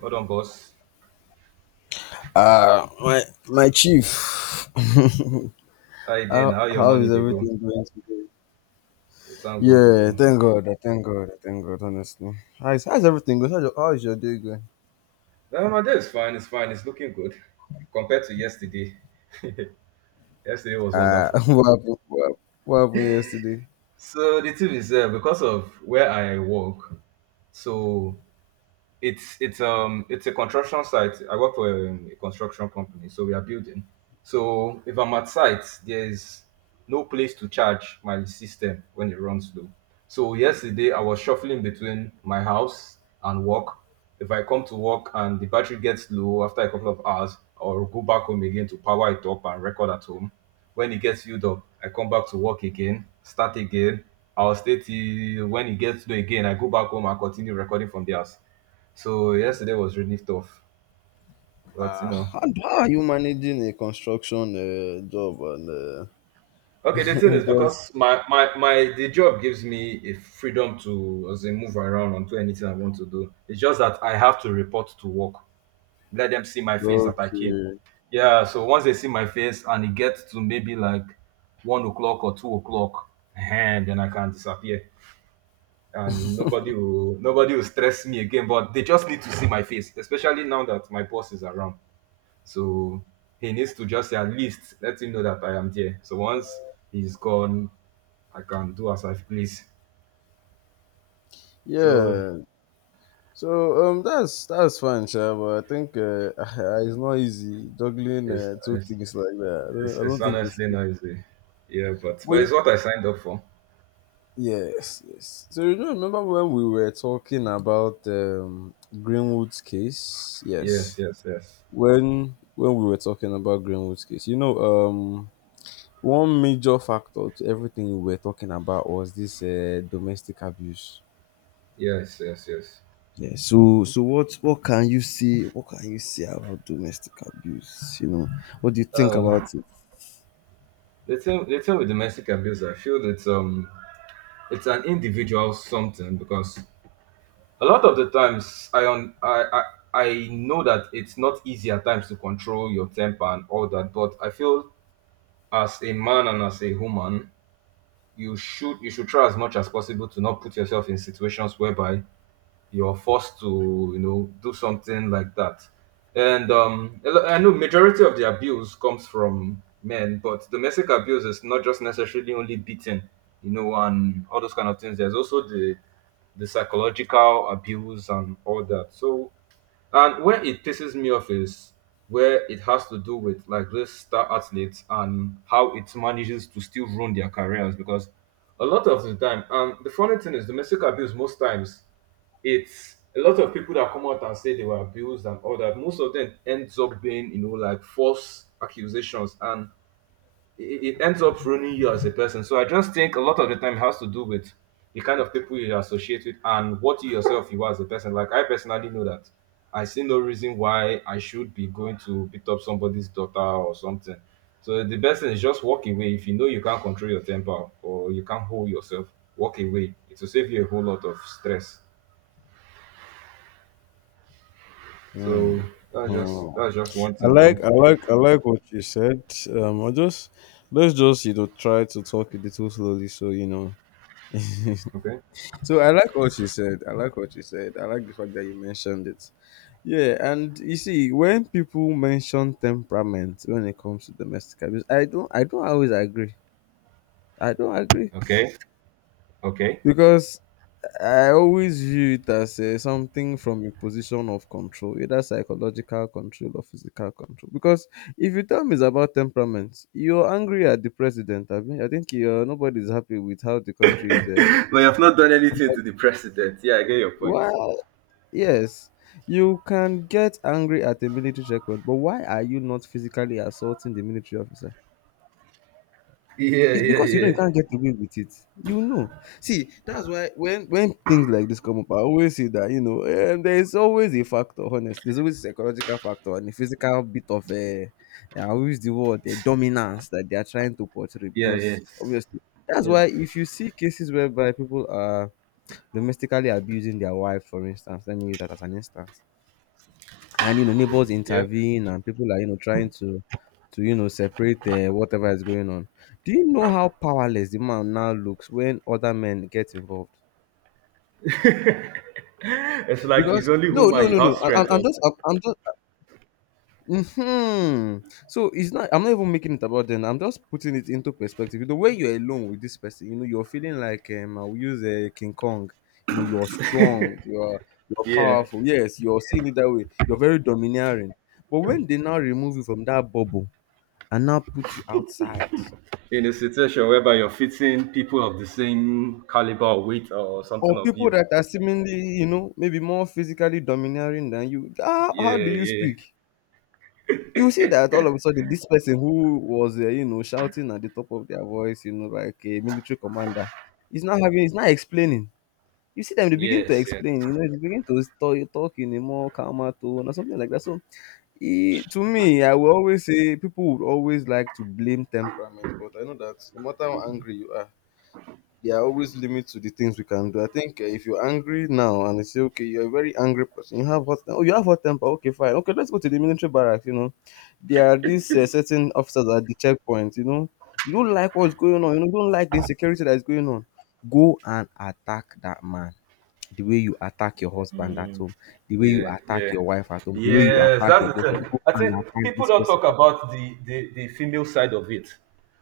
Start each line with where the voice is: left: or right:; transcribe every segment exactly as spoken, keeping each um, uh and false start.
right: Hold on, boss.
left: Uh, my my chief.
right: How you doing?
left: how
right: How your
left: how
right: money
left: is
right: dey go?
left: everything going today?
right: We thank God.
left: Yeah,
right: Oh.
left: thank God. I thank God. I thank God. Honestly, how is how's everything going? How's your, how's your day going?
right: Uh, my day is fine. It's fine. It's looking good compared to yesterday. Yesterday was
left: Uh,
right: wonderful.
left: what happened? What, hap- what happened yesterday?
right: So the thing is, uh, because of where I work, so it's it's um it's a construction site. I work for um, a construction company, so we are building. So if I'm at site, there's no place to charge my system when it runs low. So yesterday I was shuffling between my house and work. If I come to work and the battery gets low after a couple of hours, I'll go back home again to power it up and record at home. When it gets filled up, I come back to work again, start again. I'll stay till when it gets low again. I go back home and continue recording from the house, so yesterday was really tough, but you
left: Uh,
right: know.
left: how, how are you managing a construction uh, job and uh,
right: Okay, the thing is
left: because
right: because my my my the job gives me a freedom to as a move around and do anything I want to do. It's just that I have to report to work. Let them see my face that I came.
left: okay,
right: Yeah, so once they see my face and it gets to maybe like one o'clock or two o'clock, and then I can disappear. And nobody will nobody will stress me again. But they just need to see my face, especially now that my boss is around. So he needs to just say, at least let him know that I am there. So once he's gone, I can do as I please. So
left: yeah. So um, that's that's fine, sure, but I think uh, it's not easy juggling
right: it's
left: uh, two
right: it's,
left: things like that. I don't,
right: it's,
left: I
right: it's
left: don't think it's.
right: honestly noisy. Yeah, but but it's
left: Easy.
right: what I signed up for.
left: Yes, yes. So you don't remember when we were talking about um, Greenwood's case?
right: Yes,
left: Yes.
right: yes, yes.
left: When when we were talking about Greenwood's case, you know, um, one major factor to everything we were talking about was this uh, domestic abuse.
right: Yes, yes, yes.
left: Yeah, so so what what can you say what can you say about domestic abuse? You know, what do you think
right: Uh,
left: about it?
right: the thing, the thing with domestic abuse, I feel that um, it's an individual something because a lot of the times I on I, I I know that it's not easy at times to control your temper and all that, but I feel as a man and as a woman, you should you should try as much as possible to not put yourself in situations whereby you're forced to you know do something like that. And um, a lo- I know majority of the abuse comes from men, but domestic abuse is not just necessarily only beating, you know, and all those kind of things. There's also the the psychological abuse and all that. So and where it pisses me off is where it has to do with like this star athletes and how it manages to still ruin their careers because a lot of the time, and the funny thing is domestic abuse most times, it's a lot of people that come out and say they were abused and all that, most of them ends up being, you know, like false accusations and it, it ends up ruining you as a person. So I just think a lot of the time it has to do with the kind of people you associate with and what you yourself you are as a person. Like I personally know that I see no reason why I should be going to beat up somebody's daughter or something. So the best thing is just walk away. If you know you can't control your temper or you can't hold yourself, walk away. It will save you a whole lot of stress. So
left: Mm,
right: that's just
left: mm.
right: that's just one
left: I
right: thing though.
left: like, I like, I like what you said. Um, I just let's just you know try to talk a little slowly, so you know.
right: Okay.
left: So I like what you said. I like what you said. I like the fact that you mentioned it. Yeah, and you see, when people mention temperament when it comes to domestic abuse, I don't, I don't always agree. I don't agree
right: Okay. Okay.
left: because I always view it as uh, something from a position of control, either psychological control or physical control. Because if you tell me it's about temperament, you're angry at the president. I mean, I think you're, nobody's happy with how the country is. Uh,
right: But you have not done anything to the president. Yeah, I get your point.
left: well, yes, you can get angry at a military checkpoint, but why are you not physically assaulting the military officer?
right: Yeah,
left: It's
right: yeah,
left: because you know
right: yeah,
left: you can't get away with it. You know. See, that's why when when things like this come up, I always say that you know um, there is always a factor. Honest, there's always a psychological factor and a physical bit of a I always the word the dominance that they are trying to portray
right: yeah,
left: because
right: yes,
left: obviously that's
right: yeah,
left: why if you see cases whereby people are domestically abusing their wife, for instance, let me use that as an instance and you know neighbors
right: yeah.
left: intervene and people are you know trying to to you know separate uh, whatever is going on do you know how powerless the man now looks when other men get involved
right: It's like it's
left: because
right: only
left: no no
right: human you
left: no
right: have
left: no I, I'm,
right: strength
left: I'm
right: on.
left: just I'm, I'm just hmm so it's not I'm not even making it about them, I'm just putting it into perspective. You know, when you're alone with this person, you know, you're feeling like um I'll use a uh, King Kong, you know, you're strong, you're you're
right: Yeah,
left: powerful, yes, you're seeing it that way, you're very domineering, but when they now remove you from that bubble and now put you outside.
right: in a situation whereby you're fitting people of the same caliber, or weight, or something
left: Or
right: of
left: people
right: you.
left: that are seemingly, you know, maybe more physically domineering than you. How,
right: Yeah,
left: how do you
right: yeah,
left: speak? You see that all of a sudden, this person who was, uh, you know, shouting at the top of their voice, you know, like a military commander, is not having, is not explaining. You see them, they begin to
right: yes, yes.
left: explain, you know, they begin to talk, talk in a more calmer tone or something like that. So, e- to me, I will always say people would always like to blame temperament, but I know that no matter how angry you are, there are always limits to the things we can do. I think uh, if you're angry now and they say, okay, you're a very angry person, you have hot temper. Oh, you have hot temper. Okay, fine. Okay, let's go to the military barracks. You know, there are these uh, certain officers at the checkpoint. You know, you don't like what's going on. You, know, you don't like the insecurity that is going on. Go and attack that man. The way you attack your husband at
right: Mm.
left: home, the way you
right: Yeah, yeah.
left: attack your wife at home, the way you
right: Yes,
left: attack
right: that's
left: your
right: the
left: girlfriend,
right: thing.
left: go
right: I
left: and
right: think
left: attack
right: people
left: this
right: don't
left: person.
right: talk about the, the, the female side of it.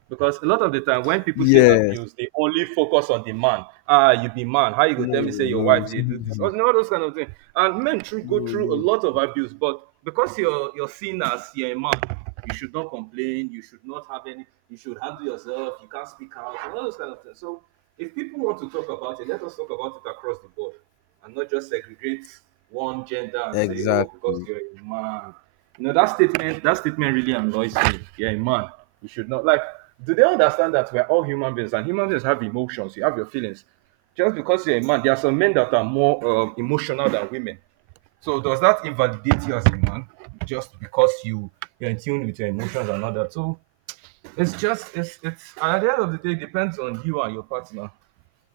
right: Because a lot of the time when people say
left: Yes.
right: abuse, they only focus on the man. Ah, you be man. How you go
left: No,
right: tell me say
left: no,
right: your wife they do this?
left: no,
right: Or no, those kind of things. And men through go
left: no.
right: through a
left: no.
right: lot of abuse, but because you're you're seen as you're a man, you should not complain, you should not have any you should handle yourself, you can't speak out, and all those kind of things. So if people want to talk about it, let us talk about it across the board and not just segregate one gender and say, "Oh, because
left: Exactly.
right: you're a man." You know that statement. That statement really annoys me. You're a man. You should not like. Do they understand that we're all human beings and human beings have emotions? You have your feelings. Just because you're a man, there are some men that are more um, emotional than women. So does that invalidate you as a man just because you you're in tune with your emotions and all that? So it's just it's it's and at the end of the day it depends on you and your partner,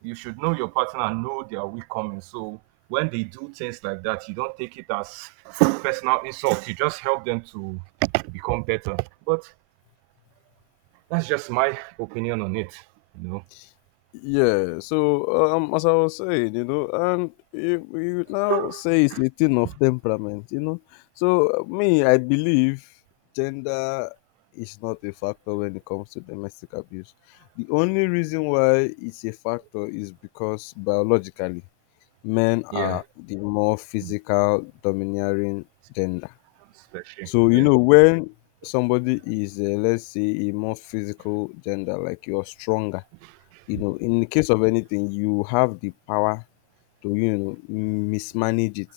right: you should know your partner and know their weak coming. So when they do things like that, you don't take it as personal insult. You just help them to become better. But that's just my opinion on it. You know?
left: Yeah, so uh, um, as I was saying, you know, and you, you now say it's a thing of temperament, you know. So uh, me, I believe gender is not a factor when it comes to domestic abuse. The only reason why it's a factor is because biologically, men
right: Yeah.
left: are the more physical, domineering gender.
right: Especially.
left: So you
right: Yeah.
left: know when somebody is, uh, let's say, a more physical gender, like you're stronger, you know, in the case of anything, you have the power to, you know, mismanage it.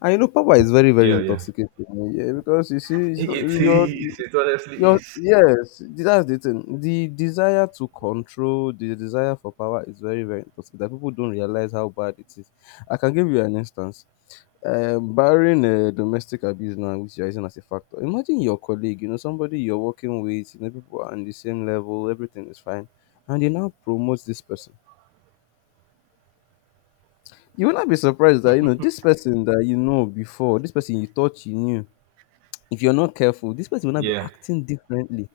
left: And you know, power is very, very
right: Yeah. Yeah.
left: intoxicating. Yeah, because you see, it's
right: It
left: not, your,
right: is. It honestly
left: your,
right: is.
left: yes, that's the thing. The desire to control, the desire for power is very, very intoxicating. That people don't realize how bad it is. I can give you an instance. Um, barring uh, domestic abuse now, which you're using as a factor, imagine your colleague, you know, somebody you're working with, you know, people are on the same level, everything is fine, and they now promote this person. You will not be surprised that you know this person that you know before, this person you thought you knew. If you're not careful, this person will not be
right: Yeah.
left: acting differently.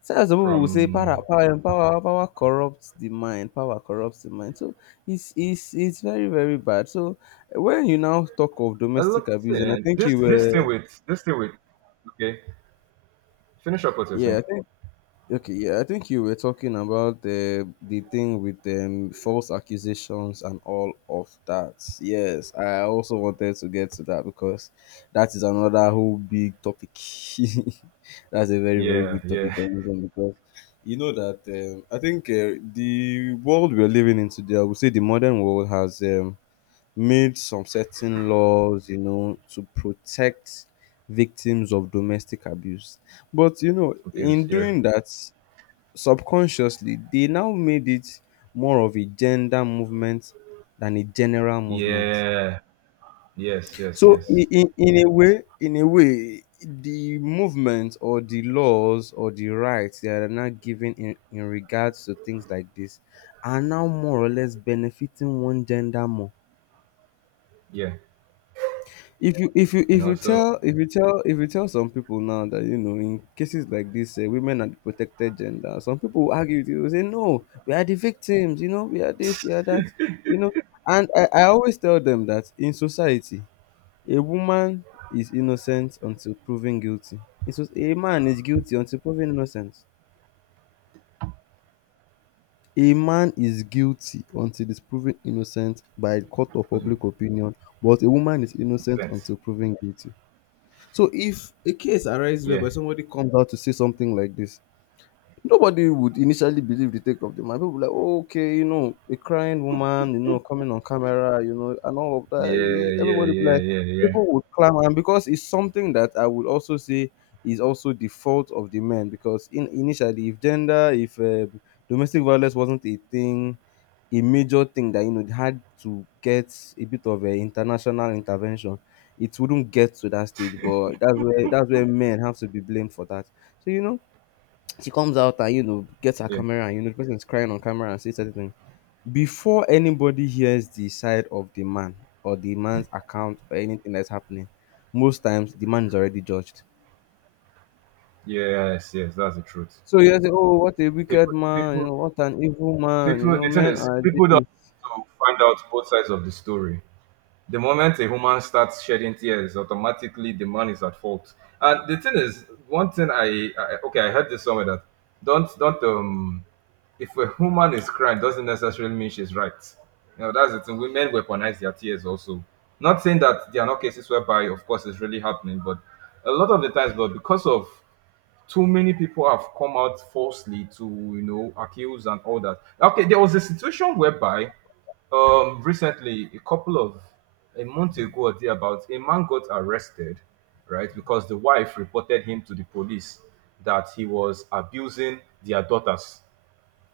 left: So as some people will say,
right: From
left: power, power, power, power corrupts the mind. Power corrupts the mind. So it's it's it's very very bad. So when you now talk of
right: a lot.
left: domestic abuse, and I think
right: This
left: you
right: this thing
left: were,
right: with this thing with okay. Finish up what you're
left: yeah,
right: saying.
left: I think okay, yeah, I think you were talking about the the thing with um, false accusations and all of that. Yes, I also wanted to get to that because that is another whole big topic. That's a very, very
right: Yeah,
left: big topic
right: yeah.
left: on this one because you know that um, I think uh, the world we're living in today, I would say the modern world has um, made some certain laws, you know, to protect victims of domestic abuse. But you know,
right: Abuse,
left: in
right: yeah.
left: doing that, subconsciously they now made it more of a gender movement than a general movement.
right: Yeah. Yes, yes,
left: So in,
right: yes.
left: in, in a way, in a way, the movement or the laws or the rights that are now given in, in regards to things like this are now more or less benefiting one gender more.
right: Yeah.
left: If you if you if
right: No,
left: you
right: so
left: tell if you tell if you tell some people now that you know in cases like this uh, women are the protected gender, some people will argue with you. They will say no, we are the victims, you know, we are this, we are that, you know. And I, I always tell them that in society a woman is innocent until proven guilty. It's just, a man is guilty until proven innocent. A man is guilty until is proven innocent by court of
right: doesn't make
left: public opinion, but a woman is innocent
right: sense.
left: until proven guilty. So if a case arises
right: Yeah.
left: whereby somebody comes out to say something like this, nobody would initially believe the take of the man. People were like, oh, okay, you know, a crying woman, you know, coming on camera, you know, and all of that. Eh,
right: Yeah, yeah,
left: everybody be
right: yeah,
left: like,
right: yeah, yeah,
left: people would clamor. And because it's something that I would also say is also the fault of the men. Because in initially, if gender, if uh, domestic violence wasn't a thing, a major thing that, you know, had to get a bit of an international intervention, it wouldn't get to that stage. But that's where, that's where men have to be blamed for that. So, you know, she comes out and you know gets her
right: yeah.
left: camera and you know the person is crying on camera and says certain things before anybody hears the side of the man or the man's account or anything that's happening. Most times the man is already judged.
right: Yes, yes, that's the truth.
left: So you say oh what a wicked
right: People,
left: man, you
right: people,
left: know, what an evil man, you
right: people.
left: know,
right: The thing
left: men
right: is,
left: are
right: people don't
left: this.
right: want to find out both sides of the story. The moment a woman starts shedding tears, automatically the man is at fault. And the thing is, one thing I, I okay, I heard this somewhere that don't don't um if a woman is crying doesn't necessarily mean she's right. You know, that's the thing. Women weaponize their tears also. Not saying that there are not cases whereby, of course, it's really happening, but a lot of the times, but because of too many people have come out falsely to, you know, accuse and all that. Okay, there was a situation whereby um recently a couple of a month ago or thereabouts a man got arrested, right, because the wife reported him to the police that he was abusing their daughters.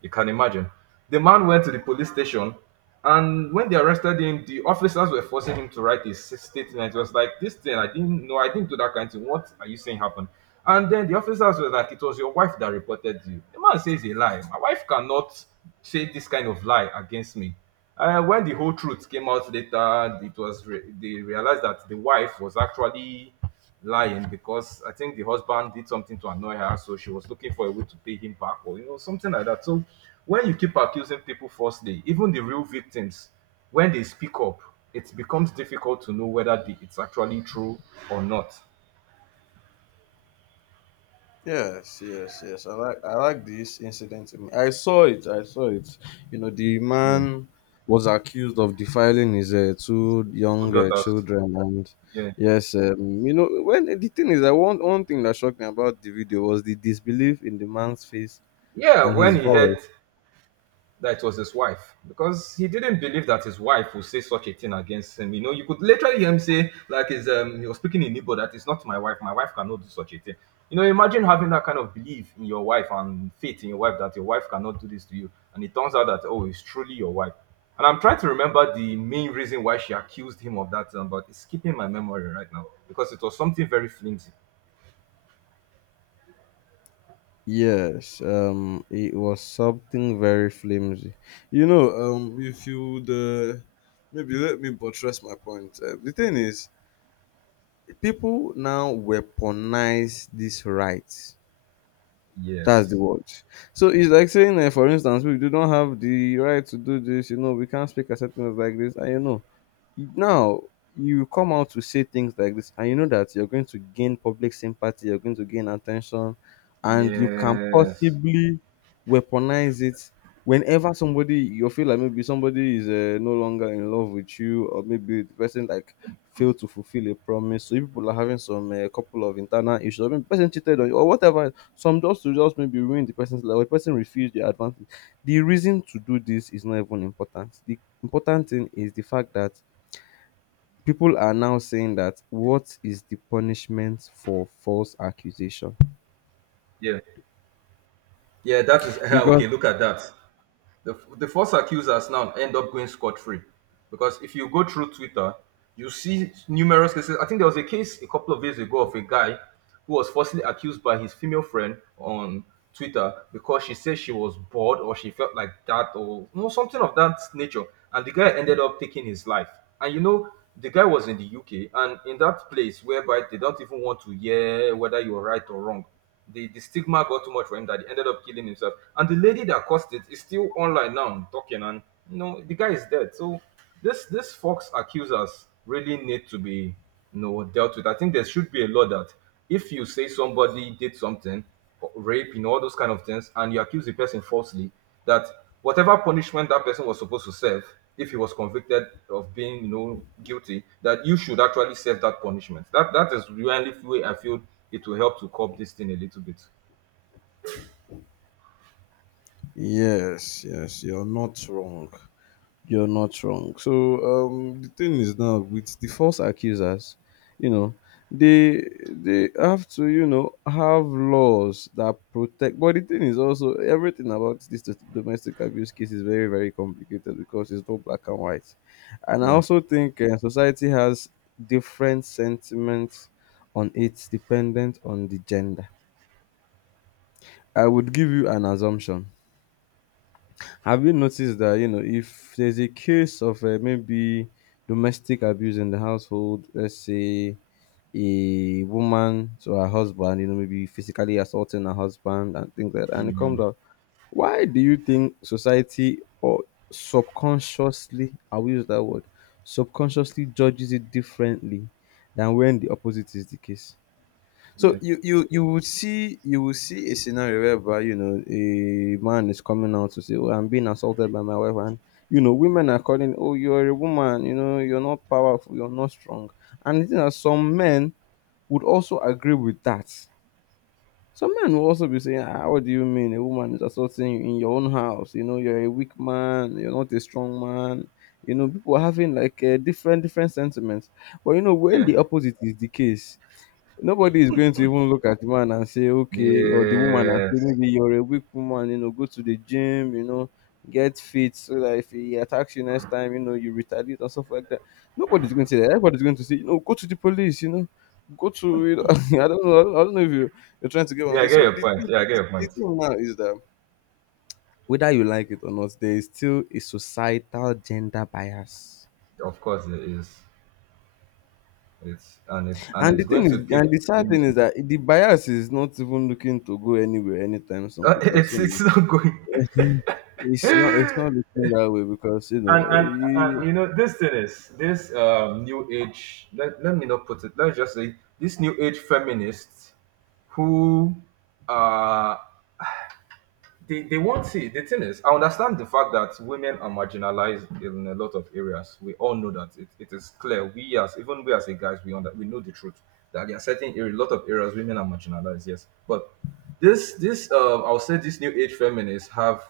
right: You can imagine. The man went to the police station, and when they arrested him, the officers were forcing him to write a s- statement. It was like, "This thing, I didn't know, I didn't do that kind of thing. What are you saying happened?" And then the officers were like, "It was your wife that reported you." The man says a lie. My wife cannot say this kind of lie against me. Uh, when the whole truth came out later, it was re- they realized that the wife was actually lying because I think the husband did something to annoy her, so she was looking for a way to pay him back or you know something like that. So when you keep accusing people falsely, even the real victims, when they speak up, it becomes difficult to know whether the, it's actually true or not.
left: Yes, yes, yes. I like I like this incident. In- I saw it. I saw it. You know, the
right: Yeah,
left: man was accused of defiling his uh, two
right: two
left: young uh,
right: daughters.
left: children, and
right: Yeah,
left: yes, um, you know, when the thing is, I want one one thing that shocked me about the video was the disbelief in the man's face
right: yeah.
left: and
right: When
left: his
right: he heard
left: voice.
right: that it was his wife because he didn't believe that his wife would say such a thing against him. You know, you could literally hear him say, like, his, um, he was speaking in Igbo, that it's not my wife, my wife cannot do such a thing. You know, imagine having that kind of belief in your wife and faith in your wife that your wife cannot do this to you. And it turns out that, oh, it's truly your wife. And I'm trying to remember the main reason why she accused him of that, um, but it's skipping my memory right now because it was something very flimsy.
left: Yes, um, it was something very flimsy. You know, um, if you the maybe let me buttress my point. Uh, the thing is, people now weaponize this right. That's the
right: Yes.
left: word. So it's like saying, uh, for instance, we do not have the right to do this. You know, we can't speak at certain things like this. And you know, now you come out to say things like this and you know that you're going to gain public sympathy, you're going to gain attention, and you can
right: Yes.
left: possibly weaponize it whenever somebody, you feel like maybe somebody is uh, no longer in love with you, or maybe the person like failed to fulfill a promise. So if people are having some uh, couple of internal issues, or maybe the person cheated on you or whatever, some just to just maybe ruin the person's life, or the person refused your advances. The reason to do this is not even important. The important thing is the fact that people are now saying that what is the punishment for false accusation?
right: Yeah. Yeah, that is
left: Because
right: okay. Look at that. the, the false accusers now end up going scot-free because if you go through Twitter you see numerous cases. I think there was a case a couple of years ago of a guy who was falsely accused by his female friend on Twitter because she said she was bored or she felt like that or you know, something of that nature, and the guy ended up taking his life. And you know the guy was in the U K and in that place whereby they don't even want to hear whether you're right or wrong, the, the stigma got too much for him that he ended up killing himself. And the lady that caused it is still online now talking, and you know the guy is dead. So this this Fox accusers really need to be you know dealt with. I think there should be a law that if you say somebody did something, rape, you know, all those kind of things, and you accuse the person falsely, that whatever punishment that person was supposed to serve, if he was convicted of being, you know, guilty, that you should actually serve that punishment. That that is really the way I feel it will help to curb this thing a little bit.
left: yes, yes, you're not wrong. You're not wrong. So um, the thing is, now with the false accusers, you know, they they have to, you know, have laws that protect. But the thing is, also, everything about this do- domestic abuse case is very, very complicated because it's not black and white, and I
right: Yeah,
left: also think uh, society has different sentiments on it, dependent on the gender. I would give you an assumption. Have you noticed that, you know, if there's a case of uh, maybe domestic abuse in the household, let's say a woman to her husband, you know, maybe physically assaulting her husband and things like that, and it comes out. Why do you think society, or subconsciously, I'll use that word, subconsciously judges it differently than when the opposite is the case? So
right: yeah,
left: you you you would see, you will see a scenario whereby, you know, a man is coming out to say, "Oh, I'm being assaulted by my wife," and you know women are calling, "Oh, you're a woman. You know you're not powerful. You're not strong." And the thing is, some men would also agree with that. Some men will also be saying, "Ah, what do you mean a woman is assaulting you in your own house? You know you're a weak man. You're not a strong man." You know people are having like uh, different different sentiments, but you know, when
right: yeah,
left: the opposite is the case, nobody is going to even look at the man and say, okay, or the woman and say,
right: yes,
left: maybe you're a weak woman, you know, go to the gym, you know, get fit so that if he attacks you next time, you know, you retaliate and stuff like that. Nobody's going to say that. Everybody's going to say, you know, go to the police, you know, go to, you know, I don't know, I don't, I don't know if you, you're trying to get what I'm
right: yeah. I
left: saying.
right: get
left: So
right: your
left: the
right: point.
left: thing,
right: Yeah, I get
left: the,
right: your
left: the
right: point.
left: thing now is that, whether you like it or not, there is still a societal gender bias.
right: Of course, it is. It's and it's and
left: And
right: it's
left: the thing
right: going to
left: is,
right: keep
left: and the sad thing
right: continuing.
left: is that the bias is not even looking to go anywhere anytime soon, because
right: It's
left: you know
right: it's not going.
left: it's not it's not looking that way, because you know,
right: and
left: eh,
right: and and
left: you.
right: you know this thing is this um New age, let, let me not put it, let's just say this new age feminists who uh they, they won't see. The thing is, I understand the fact that women are marginalized in a lot of areas. We all know that. It, it is clear. We as even we as a guys, we under, we know the truth that there are certain area, a lot of areas women are marginalized, yes. But this this uh, I'll say these new age feminists have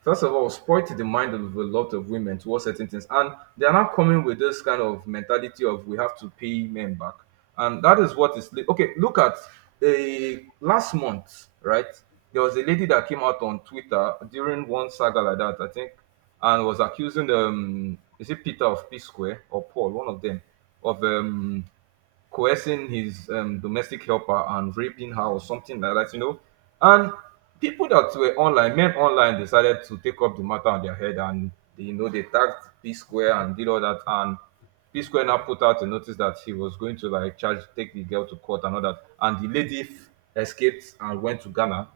right: first of all spoiled the mind of a lot of women towards certain things, and they are not coming with this kind of mentality of we have to pay men back, and that is what is okay. Look at a last month, right? There was a lady that came out on Twitter during one saga like that, I think, and was accusing um is it Peter of P Square or Paul, one of them, of um coercing his um, domestic helper and raping her or something like that, you know. And people that were online, men online, decided to take up the matter on their head, and they, you know, they tagged P Square and did all that. And P Square now put out a notice that he was going to like charge, take the girl to court and all that. And the lady f- escaped and went to Ghana.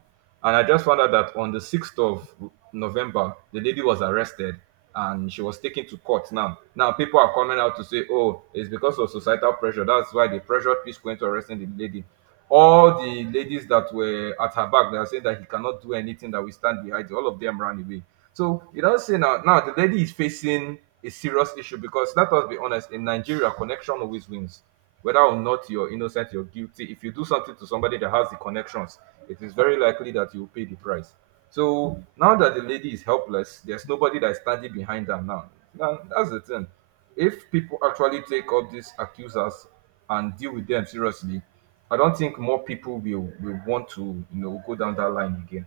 right: And I just found out that on the sixth of November, the lady was arrested and she was taken to court now. Now, people are coming out to say, oh, it's because of societal pressure. That's why they pressured Peace Queen to arresting the lady. All the ladies that were at her back, they are saying that he cannot do anything, that we stand behind you. All of them ran away. So, you don't say now, now the lady is facing a serious issue, because let us be honest, in Nigeria, connection always wins. Whether or not you're innocent, you're guilty. If you do something to somebody that has the connections, it is very likely that you will pay the price. So now that the lady is helpless, there's nobody that is standing behind them now. Now that's the thing. If people actually take up these accusers and deal with them seriously, I don't think more people will, will want to, you know, go down that line again.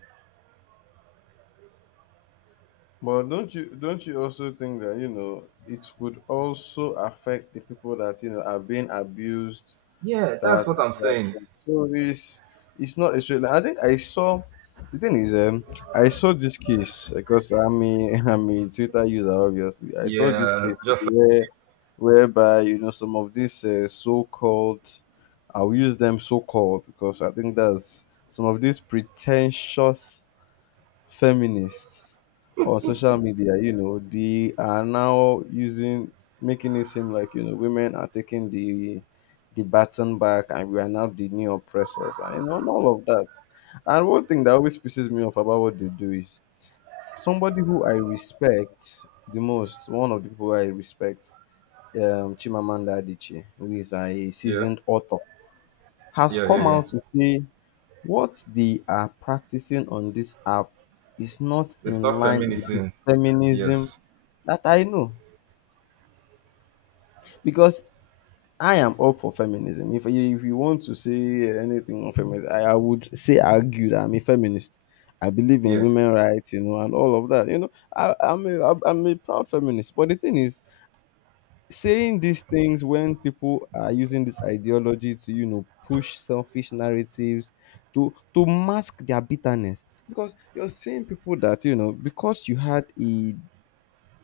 left: But don't you don't you also think that, you know, it would also affect the people that, you know, are being abused?
right: Yeah, that's
left: That,
right: what I'm
left: that
right: saying.
left: so it's it's not a straight line. I think I saw, the thing is, um I saw this case, because I'm a I'm a Twitter user obviously. I saw this
right: Yeah,
left: case
right: just like
left: where whereby, you know, some of these uh, so-called, I'll use them so-called because I think that's some of these pretentious feminists on social media, you know, they are now using, making it seem like, you know, women are taking the the baton back, and we are now the new oppressors, and you know, and all of that. And one thing that always pisses me off about what they do is somebody who I respect the most, one of the people I respect, um, Chimamanda Adichie, who is a
right: yeah,
left: seasoned author, has
right: yeah, yeah,
left: come
right: yeah.
left: out to say what they are practicing on this app is not
right: It's
left: in
right: not
left: line with the
right: feminism.
left: feminism
right: Yes.
left: that I know. Because I am up for feminism. If you, if you want to say anything on feminism, I, I would say argue that I'm a feminist. I believe in
right: Yeah.
left: women rights, you know, and all of that. You know, I, I'm a I'm a proud feminist. But the thing is, saying these things when people are using this ideology to, you know, push selfish narratives, to to mask their bitterness, because you're seeing people that, you know, because you had a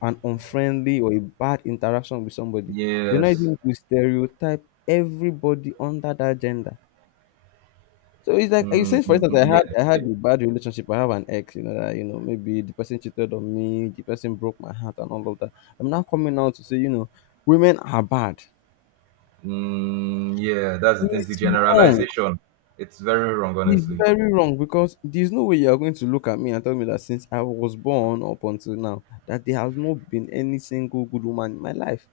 left: an unfriendly or a bad interaction with somebody, you're not
right: Yes.
left: able to stereotype everybody under that gender. So it's like you
right: Mm,
left: say, for
right: mm,
left: instance,
right: mm,
left: i had
right: yeah,
left: I had a
right: it-
left: bad relationship, I have an ex, you know, that, you know, maybe the person cheated on me, the person broke my heart, and all of that, I'm now coming out to say, you know, women are bad.
right: mm, yeah, that's the thing. The
left: It's wrong.
right: generalization, it's very wrong,
left: It's
right: honestly.
left: very wrong, because there's no way you are going to look at me and tell me that since I was born up until now that there has not been any single good woman in my life.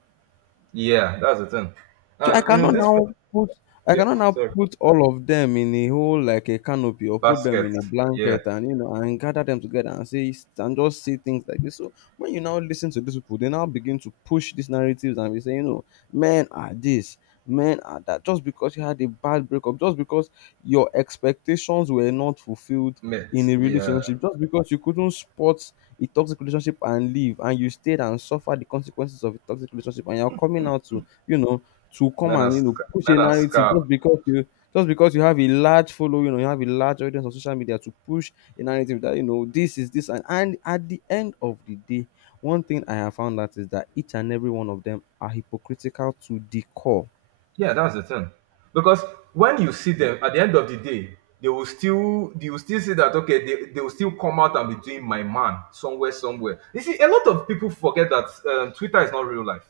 right: Yeah, that's the thing.
left: So I
right: And you know
left: cannot
right: this.
left: now put I
right: Yeah,
left: cannot now
right: sorry.
left: put all of them in a whole, like a canopy, or put them
right: Basket.
left: in a
right: Yeah,
left: blanket and, you know, and gather them together and say, and just say things like this. So when you now listen to these people, they now begin to push these narratives and be saying, you know, men are this, men are that. Just because you had a bad breakup, just because your expectations were not fulfilled
right: mitt.
left: in a
right: Yeah,
left: relationship, just because you couldn't spot a toxic relationship and leave, and you stayed and suffered the consequences of a toxic relationship, and you're coming out to, you know, to come
right: men are
left: and, you know,
right: sc-
left: push
right: men
left: a
right: are
left: narrative,
right: scarf.
left: just because you just because you have a large following, or you have a large audience on social media to push a narrative that, you know, this is this, and, and at the end of the day, one thing I have found out is that each and every one of them are hypocritical to the core.
right: Yeah, that's the thing. Because when you see them at the end of the day, they will still they will still say that okay, they, they will still come out and be doing my man somewhere, somewhere. You see, a lot of people forget that um, Twitter is not real life.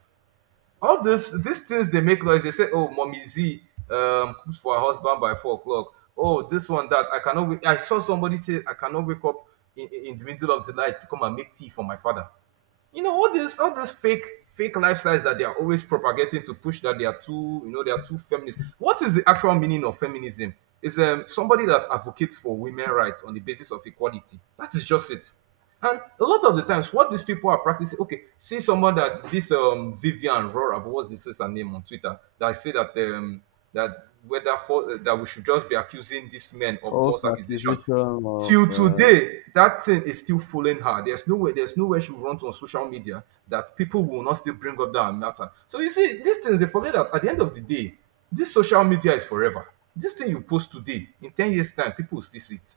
right: All this these things, they make noise. They say, "Oh, mommy Z um, cooks for her husband by four o'clock." Oh, this one that I cannot. Wait. I saw somebody say, "I cannot wake up in, in in the middle of the night to come and make tea for my father." You know, all this all this fake fake lifestyles that they are always propagating to push that they are too, you know they are too feminist. What is the actual meaning of feminism? Is um, somebody that advocates for women rights on the basis of equality. That is just it. And a lot of the times what these people are practicing, okay, see someone that this um Vivian Rora, what's this is her name on Twitter, that say that um that whether for that we should just be accusing these men of
left: False
right: false accusation.
left: accusation of
right: Till
left: uh,
right: today that thing is still fooling her. There's no way there's no way she will run to on social media that people will not still bring up that matter. So you see, these things, they forget that at the end of the day this social media is forever. This thing you post today, in ten years time people will still see it.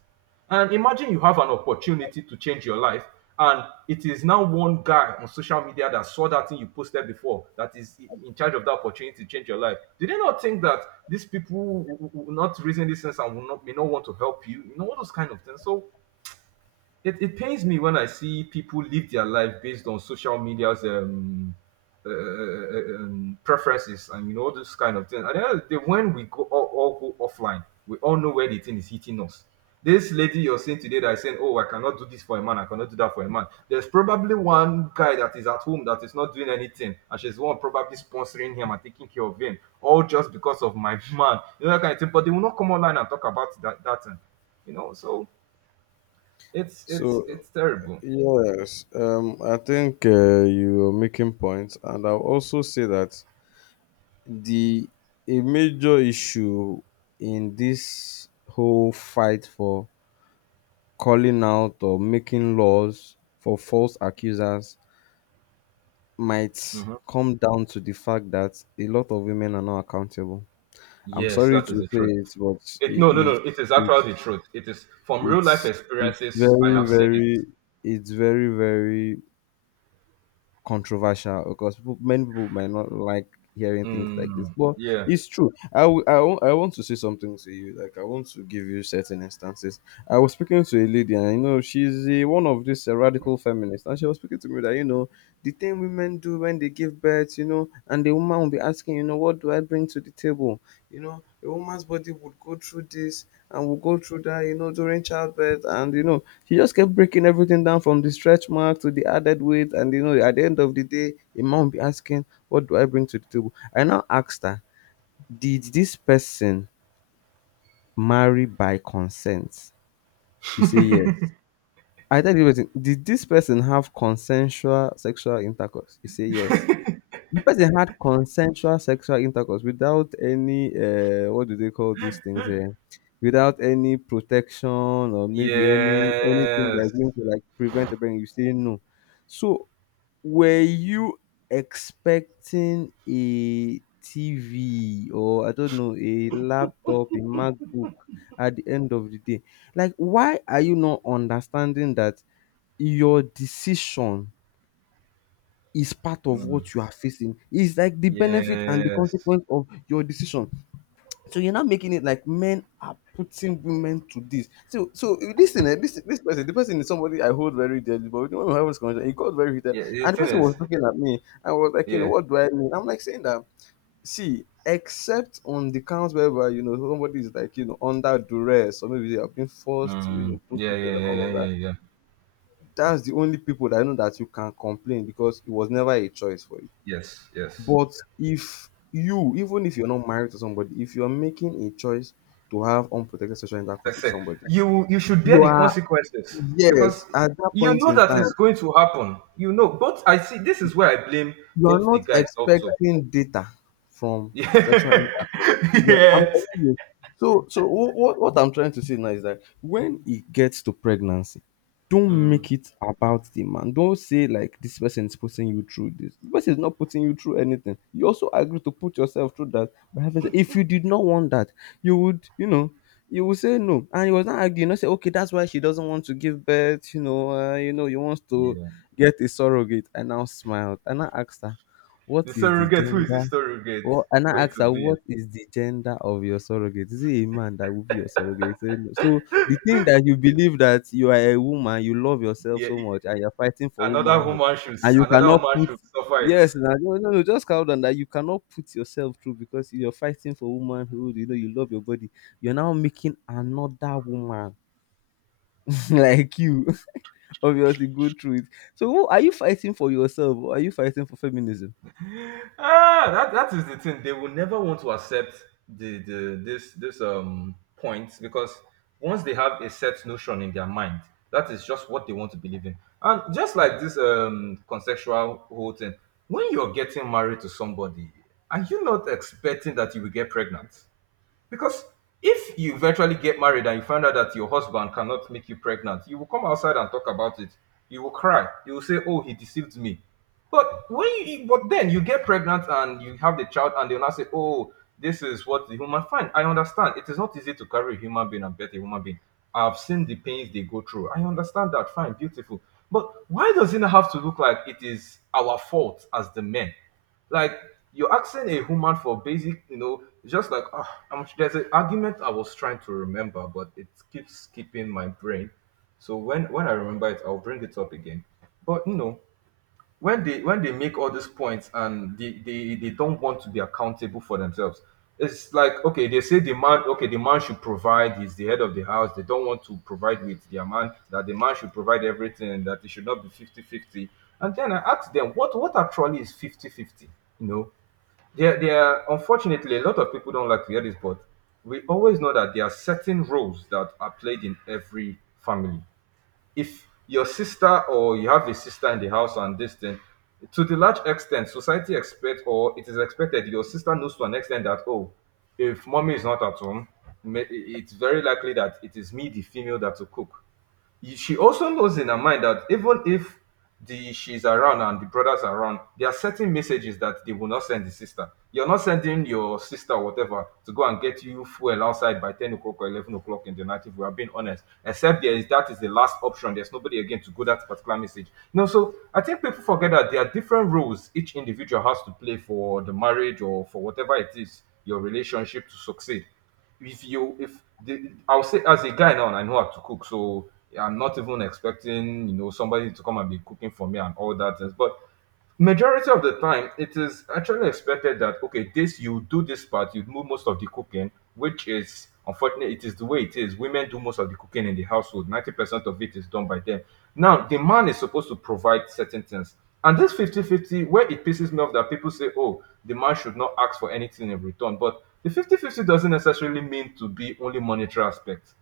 right: And imagine you have an opportunity to change your life, and it is now one guy on social media that saw that thing you posted before that is in charge of that opportunity to change your life. Do they not think that these people will not reason these things and will not, may not want to help you? You know, all those kind of things. So it, it pains me when I see people live their life based on social media's um, uh, uh, uh, uh, um, preferences and you know all those kind of things. At the end of the day, when we go all, all go offline, we all know where the thing is hitting us. This lady you're seeing today that is saying, "Oh, I cannot do this for a man. I cannot do that for a man." There's probably one guy that is at home that is not doing anything, and she's the one probably sponsoring him and taking care of him, all just because of my man. You know that kind of thing. But they will not come online and talk about that that thing. You know, so it's it's
left: so
right: it's terrible.
left: yes, um, I think uh, you are making points, and I'll also say that the a major issue in this whole fight for calling out or making laws for false accusers might
right: Hmm.
left: come down to the fact that a lot of women are not accountable. I'm
right: Yes,
left: sorry
right: that is
left: to
right: the
left: say
right: truth.
left: it, but
right: It,
left: it,
right: no, no, no.
left: it,
right: It is actually the
left: it's
right: truth. It is from real life
left: it's it's
right: experiences. I
left: very,
right: have seen it.
left: very, it's very very controversial, because people, many people might not like hearing things like this,
right: Mm,
left: but
right: yeah.
left: it's true. I w- I wa- I want to say something to you. Like, I want to give you certain instances. I was speaking to a lady, and you know she's a, one of these uh, radical feminists, and she was speaking to me that, you know, the thing women do when they give birth, you know, and the woman will be asking, you know, what do I bring to the table? You know, a woman's body would go through this, and would go through that, you know, during childbirth, and you know, she just kept breaking everything down, from the stretch mark to the added weight, and you know, at the end of the day a man will be asking, what do I bring to the table? I now asked her, did this person marry by consent? You say yes. I tell you person, did this person have consensual sexual intercourse? You say yes. The person had consensual sexual intercourse without any uh, what do they call these things? Uh, without any protection, or maybe any anything
right: Yes.
left: that's going to like prevent a brain. You say no. So, were you expecting a T V, or I don't know, a laptop, a MacBook at the end of the day? Like, why are you not understanding that your decision is part of
right: Mm,
left: what you are facing? It's like the benefit and the
right: yes.
left: consequence of your decision. So you're not making it like men are putting women to this. So so listen, eh, this this person, the person is somebody I hold very dearly, but when we have this conversation, he got very heated.
right: Yeah. The
left: And the
right: thing
left: person
right: is,
left: was looking at me and was like, you know,
right: yeah.
left: what do I mean? I'm like saying that, see, except on the counts whereby, you know, somebody is like, you know, under duress, or maybe they have been forced to, you
right: Mm,
left: know, put
right: yeah.
left: to bed
right: Yeah.
left: and
right: Yeah.
left: all
right: Yeah.
left: of
right: Yeah.
left: that.
right: Yeah.
left: That's the only people that I know that you can complain, because it was never a choice for you.
right: Yes. Yes.
left: But if you, even if you're not married to somebody, if you're making a choice to have unprotected sexual intercourse
right: That's
left: with
right: it.
left: somebody,
right: You you should bear
left: you
right: the
left: are,
right: consequences because
left: yes, at that
right: you
left: point
right: know
left: in
right: that it's
left: time,
right: going to happen. You know, but I see this is where I blame
left: you are
right: both the
left: not
right: guys also.
left: expecting data from sexual
right: Yeah.
left: intercourse. Well, I'm
right: Yes.
left: telling you. So, so what, what I'm trying to say now is that when it gets to pregnancy, don't
right: Mm.
left: make it about the man. Don't say like this person is putting you through this. The person is not putting you through anything. You also agree to put yourself through that. But having said- if you did not want that, you would, you know, you would say no. And he was not arguing. Not say okay, that's why she doesn't want to give birth. You know, uh, you know, you wants to
right: Yeah.
left: get a surrogate. I now smiled. I now asked her, What
right: The
left: is the
right: surrogate. Who is the
left: gender?
right: surrogate
left: Well, and I
right: going
left: asked
right: to
left: her, What
right: be?
left: is the gender of your surrogate? Is it a man that will be your surrogate? She said, "No." So the thing that you believe that you are a woman, you love yourself
right: Yeah.
left: so much, and you're fighting for
right: Another
left: womanhood,
right: woman should.
left: and you
right: Another
left: cannot
right: woman
left: put.
right: should suffer it.
left: Yes, na- no, no, no, just calm down. That you cannot put yourself through because you're fighting for womanhood. You know you love your body. You're now making another woman like you obviously go through it. So who are you fighting for, yourself, or are you fighting for feminism?
right: Ah, that that is the thing. They will never want to accept the the this this um point, because once they have a set notion in their mind, that is just what they want to believe in. And just like this um consensual whole thing, when you're getting married to somebody, are you not expecting that you will get pregnant? Because if you eventually get married and you find out that your husband cannot make you pregnant, you will come outside and talk about it. You will cry. You will say, oh, he deceived me. But when you, but then you get pregnant and you have the child, and they'll now say, "Oh, this is what the human." Fine, I understand. It is not easy to carry a human being and birth a human being. I've seen the pains they go through. I understand that. Fine, beautiful. But why does it not have to look like it is our fault as the men? Like, you're asking a human for basic, you know, just like ah, I'm, there's an argument I was trying to remember, but it keeps skipping my brain. So when when I remember it, I'll bring it up again. But you know, when they when they make all these points and they, they they don't want to be accountable for themselves, it's like okay, they say the man, okay, the man should provide, he's the head of the house. They don't want to provide with their man, that the man should provide everything and that it should not be fifty fifty. And then I ask them, what what actually is fifty fifty? You know, there there are, unfortunately a lot of people don't like to hear this, but we always know that there are certain roles that are played in every family. If your sister, or you have a sister in the house and this thing, to the large extent, society expects, or it is expected your sister knows to an extent that oh, if mommy is not at home, may- it's very likely that it is me, the female, that will cook. Y- she also knows in her mind that even if the she's around and the brothers are around, there are certain messages that they will not send the sister. You're not sending your sister or whatever to go and get you fuel outside by ten o'clock or eleven o'clock in the night if we are being honest. Except there is that is the last option. There's nobody again to go that particular message. No, so I think people forget that there are different roles each individual has to play for the marriage or for whatever it is, your relationship to succeed. If you if the I'll say, as a guy now, I know how to cook, so I'm not even expecting you know somebody to come and be cooking for me and all that things. But majority of the time, it is actually expected that, okay, this you do this part, you do most of the cooking, which is, unfortunately, it is the way it is. Women do most of the cooking in the household. Ninety percent of it is done by them. Now, the man is supposed to provide certain things, and this fifty-fifty, where it pisses me off that people say, oh, the man should not ask for anything in return, but the fifty fifty doesn't necessarily mean to be only monetary aspect.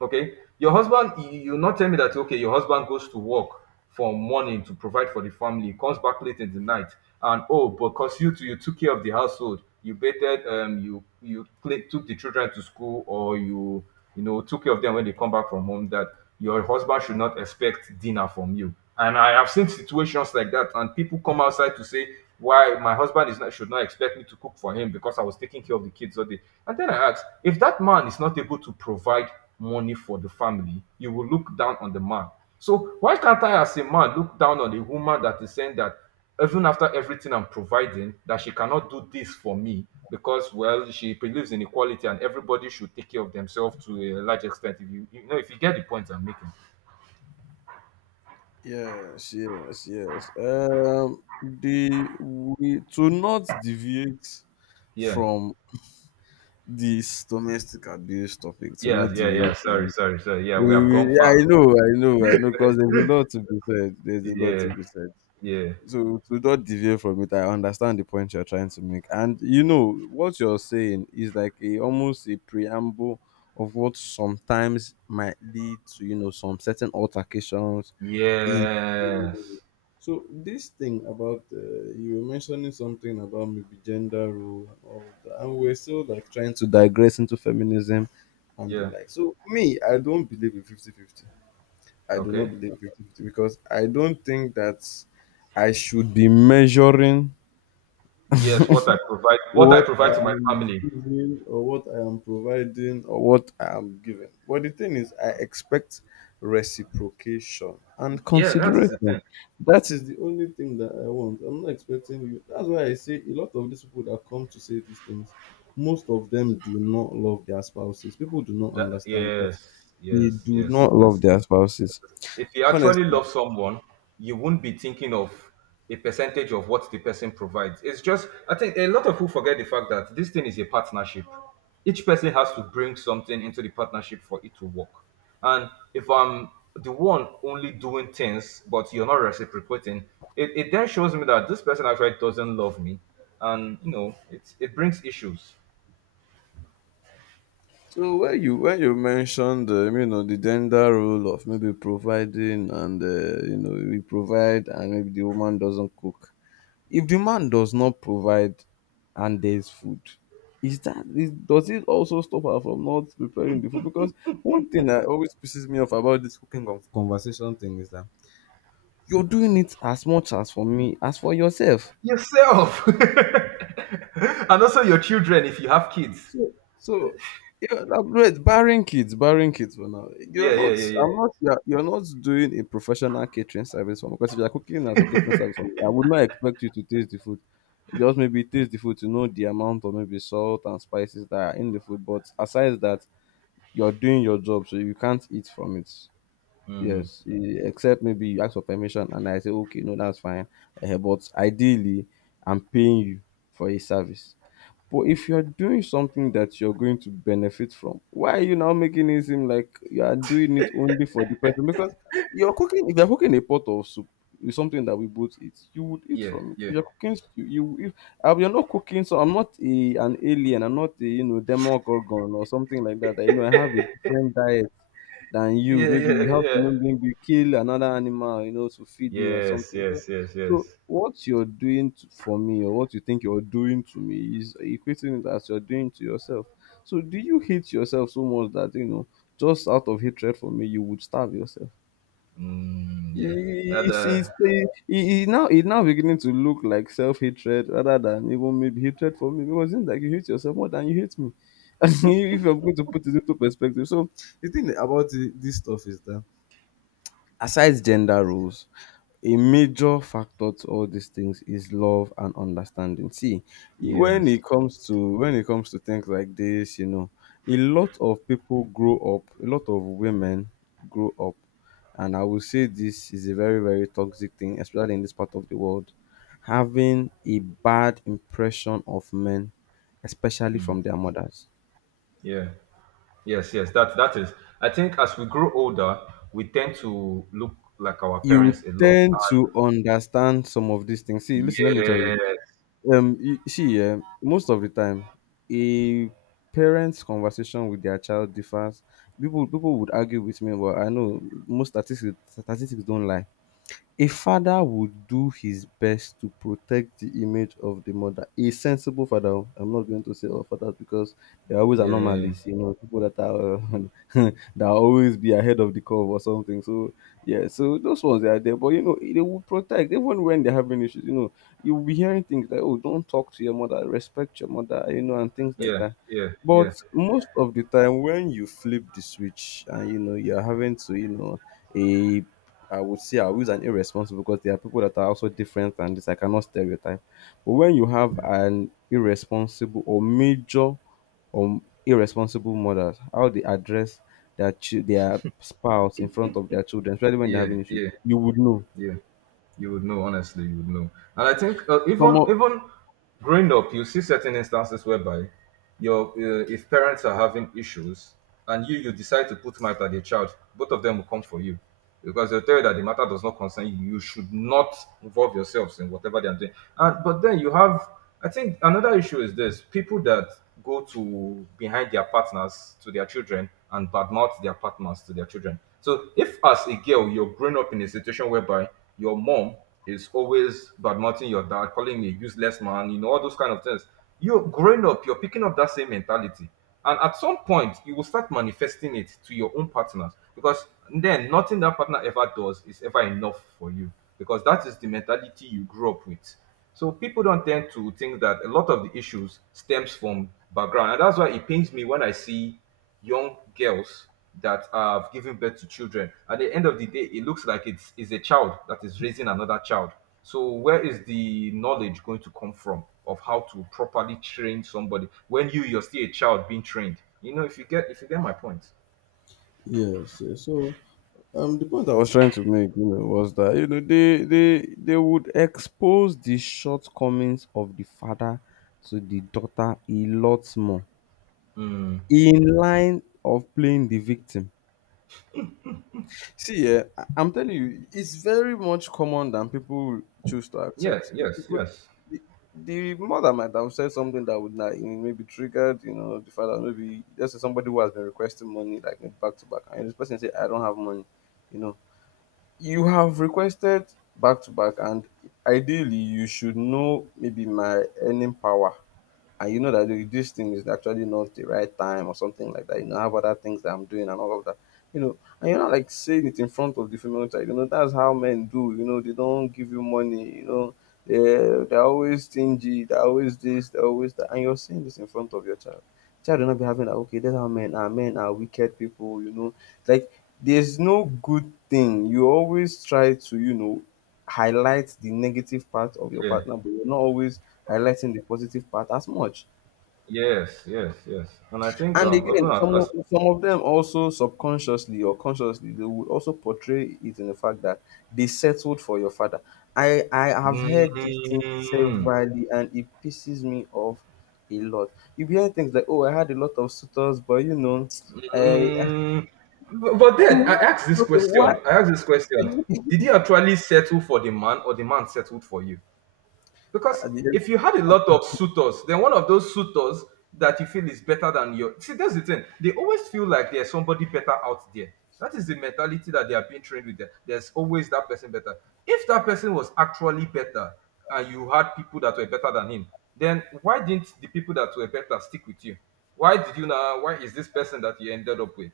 right: Okay, your husband, you, you not tell me that, okay, your husband goes to work from morning to provide for the family, comes back late in the night, and, oh, because you too, you took care of the household, you bathed, um, you you play, took the children to school, or you you know took care of them when they come back from home. That your husband should not expect dinner from you. And I have seen situations like that, and people come outside to say why my husband is not should not expect me to cook for him because I was taking care of the kids all day. And then I asked, if that man is not able to provide money for the family, you will look down on the man. So why can't I, as a man, look down on a woman that is saying that, even after everything I'm providing, that she cannot do this for me because, well, she believes in equality and everybody should take care of themselves to a large extent. If you, you know, if you get the point I'm making.
left: Yes, yes, yes. Um, the we to not deviate
right: Yeah,
left: from this domestic abuse topic, to
right: yeah,
left: not
right: yeah, yeah.
left: deviate
right: Sorry,
left: from it.
right: sorry, sorry. Yeah, we
left: We,
right: have
left: we,
right: gone
left: yeah,
right: far.
left: I know, I know, I know, because there's a lot to be said. There's a lot to
right: Yeah,
left: be said.
right: yeah,
left: So to not deviate from it, I understand the point you're trying to make, and you know what you're saying is like a almost a preamble of what sometimes might lead to you know some certain altercations in.
right: yes,
left: So this thing about uh, you were mentioning something about maybe gender role and all of that, and we're still like trying to digress into feminism and
right: yeah.
left: the like. So me, I don't believe in fifty-fifty. I do not
right: Okay.
left: believe fifty-fifty because I don't think that I should be measuring
right: Yes, what I provide, what I
left: what I
right: provide to my
left: am
right: family.
left: giving or what I am providing or what I am given. But the thing is, I expect reciprocation and
right: Yeah, that is the
left: consideration.
right: thing.
left: That is the only thing that I want. I'm not expecting you. That's why I say a lot of these people that come to say these things, most of them do not love their spouses. People do not
right: That
left: understand, but
right: Yes,
left: they
right: yes,
left: do
right: yes,
left: not love
right: yes.
left: their spouses.
right: If you actually
left: Honestly,
right: love someone, you won't be thinking of a percentage of what the person provides. It's just, I think a lot of people forget the fact that this thing is a partnership. Each person has to bring something into the partnership for it to work. And if I'm the one only doing things, but you're not reciprocating, it, it then shows me that this person actually doesn't love me. And, you know, it, it brings issues.
left: so when you when you mentioned um, you know the gender role of maybe providing and uh, you know we provide and maybe the woman doesn't cook. If the man does not provide and there's food, is that is, does it also stop her from not preparing the food? Because one thing that always pisses me off about this cooking con- conversation thing is that you're doing it as much as for me as for yourself.
right: Yourself! And also your children if you have kids.
left: So, so yeah, now, wait, barring kids, barring kids for now. You're
right: Yeah, yeah,
left: not,
right: yeah, yeah.
left: I'm not, you're, you're not doing a professional catering service for me. Because if you're cooking as a catering service for me, I would not expect you to taste the food. Just maybe taste the food to know the amount of maybe salt and spices that are in the food. But aside that, you're doing your job, so you can't eat from it. Yes, e- except maybe you ask for permission, and I say, okay, no, that's fine. Eh, but ideally, I'm paying you for a service. But if you're doing something that you're going to benefit from, why are you now making it seem like you are doing it only for the person? Because you're cooking, if you're cooking a pot of soup with something that we both eat, you would eat
right: Yeah,
left: from it.
right: yeah.
left: If you're cooking, stew, you, if uh, you're not cooking, so I'm not a, an alien, I'm not a, you know, demogorgon or something like that, that, you know, I have a different diet than you.
right: Yeah,
left: Maybe
right: yeah,
left: you have
right: yeah.
left: to maybe kill another animal, you know, to feed me or
right: Yes,
left: something. So
right: yes, yes,
left: so
right: yes.
left: what you're doing t- for me or what you think you're doing to me is equating it as you're doing to yourself. So do you hate yourself so much that you know just out of hatred for me you would starve yourself?
right: Mm, yeah. That,
left: It's, it's,
right: uh,
left: it, it now it now beginning to look like self hatred rather than even maybe hatred for me, because it's like you hate yourself more than you hate me. And if you're going to put it into perspective, so the thing about thi- this stuff is that aside gender roles, a major factor to all these things is love and understanding. See, i- when
right: yes,
left: it comes to when it comes to things like this, you know, a lot of people grow up, a lot of women grow up, and I will say this is a very very toxic thing, especially in this part of the world, having a bad impression of men, especially from their mothers.
right: yeah, yes, yes. That that is. I think as we grow older, we tend to look like our
left: You
right: parents a lot.
left: tend to understand some of these things. See,
right: And
left: listen, let me tell you.
right: yes,
left: um you you see um most of the time a parent's conversation with their child differs. People people would argue with me, but I know most statistics statistics don't lie. A father would do his best to protect the image of the mother. A sensible father. Oh, I'm not going to say all fathers, because there are always
right: yeah,
left: anomalies, you know, people that are uh, that always be ahead of the curve or something. So yeah, so those ones they are there, but you know, they will protect even when they're having issues. You know, you'll be hearing things like, "Oh, don't talk to your mother, respect your mother," you know, and things like
right: yeah,
left: that.
right: yeah, yeah,
left: But most of the time, when you flip the switch and you know you're having to, you know, a I would say I was an irresponsible, because there are people that are also different and this I cannot stereotype. But when you have an irresponsible or major or irresponsible mothers, how they address their chi- their spouse in front of their children, especially when they're
right: yeah,
left: having issues,
right: yeah,
left: you would know.
right: yeah. You would know, honestly, you would know. And I think uh,
left: Some
right: even
left: of
right: even growing up, you see certain instances whereby your uh, if parents are having issues, and you you decide to put matter at the child, both of them will come for you, because they'll tell you that the matter does not concern you. You should not involve yourselves in whatever they are doing. And but then you have I think another issue is this: people that go to behind their partners to their children and badmouth their partners to their children. So if, as a girl, you're growing up in a situation whereby your mom is always badmouthing your dad, calling him a useless man, you know all those kind of things, you are growing up. You're picking up that same mentality. And at some point, you will start manifesting it to your own partners because then nothing that partner ever does is ever enough for you because that is the mentality you grew up with. So people don't tend to think that a lot of the issues stems from background, and that's why it pains me when I see young girls that have given birth to children. At the end of the day, it looks like it's, it's a child that is raising another child. So, where is the knowledge going to come from of how to properly train somebody when you you're still a child being trained? You know, if you get if you get my point.
left: Yes, yes. So um, the point I was trying to make, you know, was that you know they they they would expose the shortcomings of the father to the daughter a lot more
right: Mm.
left: in line of playing the victim. See, yeah, I- I'm telling you, it's very much common than people choose to
right: Yeah.
left: accept. If you
right: Yes.
left: could,
right: Yes.
left: the the mother might have said something that would not maybe triggered, you know, the father. Maybe let's say somebody who has been requesting money like maybe back to back, and this person say, "I don't have money," you know, you have requested back to back, and ideally you should know maybe my earning power, and you know that the- this thing is actually not the right time or something like that. You know, I have other things that I'm doing and all of that. You know, and you're not like saying it in front of the female child. You know, that's how men do. You know, they don't give you money. You know, they're, they're always stingy. They're always this. They're always that. And you're saying this in front of your child. Child will not be happy that okay that's how men are. Men are wicked people, you know. Like there's no good thing. You always try to, you know, highlight the negative part of your
right: Yeah.
left: partner, but you're not always highlighting the positive part as much.
right: Yes. Yes. Yes. And I think
left: And
right: um even
left: again,
right: as,
left: some of,
right: as
left: some of them also subconsciously or consciously, they would also portray it in the fact that they settled for your father. I, I have heard this thing
right: Mm.
left: severally and it pisses me off a lot. You hear things like, oh, I had a lot of suitors, but you know, uh,
right: Mm. Bu- but then
left: you
right: I asked
left: had a
right: this
left: lot of what?
right: question. I asked this question. Did you actually settle for the man or the man settled for you? Because
left: And then-
right: if you had a lot
left: and
right: of suitors, then one of those suitors that you feel is better than your see, that's the thing. They always feel like there's somebody better out there. That is the mentality that they are being trained with. There- There's always that person better. If that person was actually better and you had people that were better than him, then why didn't the people that were better stick with you? Why did you now why is this person that you ended up with?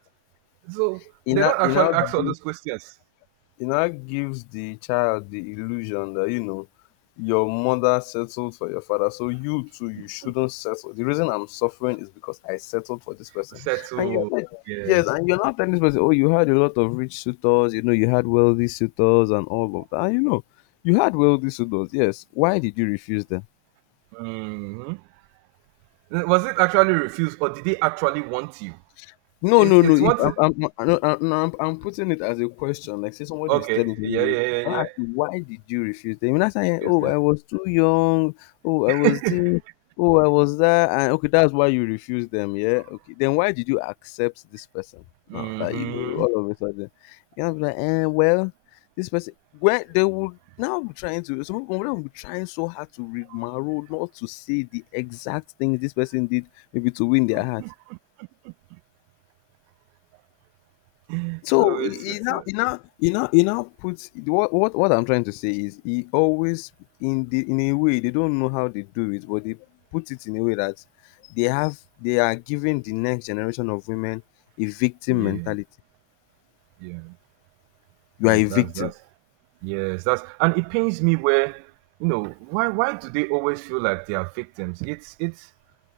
right: So
left: he
right: they
left: now,
right: don't
left: he
right: actually
left: now
right: ask all those questions.
left: It now gives the child the illusion that you know your mother settled for your father, so you too, you shouldn't settle. The reason I'm suffering is because I settled for this person, and you're
right: Settle.
left: like, yes.
right: Yes.
left: And you're not telling this person, oh, you had a lot of rich suitors, you know you had wealthy suitors, and all of that, and you know you had wealthy suitors. Yes, why did you refuse them?
right: Hmm. Was it actually refused or did they actually want you?
left: No,
right: It's
left: no, no.
right: it's
left: If
right: what
left: I'm,
right: it.
left: I'm, I'm, no, I'm, no, I'm I'm putting it as a question, like say somebody is
right: Okay.
left: telling
right: Yeah.
left: you,
right: Yeah. Yeah.
left: I'll
right: Yeah.
left: ask you, why did you refuse them? And that's saying,
right: Yes.
left: oh, I was too young. Oh, I was this. Oh, I was that. And okay, that's why you refused them. Yeah. Okay. Then why did you accept this person? Now that you know,
right: Mm-hmm.
left: all of a sudden, you know, like, eh, well, this person, where they would now be trying to, some people will be trying so hard to read Maro, not to say the exact things this person did, maybe to win their heart.
right: So
left: So he,
right: it's
left: he
right: it's
left: now
right: uh,
left: he now he now he now puts what what what I'm trying to say is he always in the in a way they don't know how they do it, but they put it in a way that they have they are giving the next generation of women a victim
right: yeah,
left: mentality.
right: yeah.
left: You are
right: That's
left: a
right: that's
left: victim.
right: that's Yes. that's And it pains me where you know why why do they always feel like they are victims? It's it's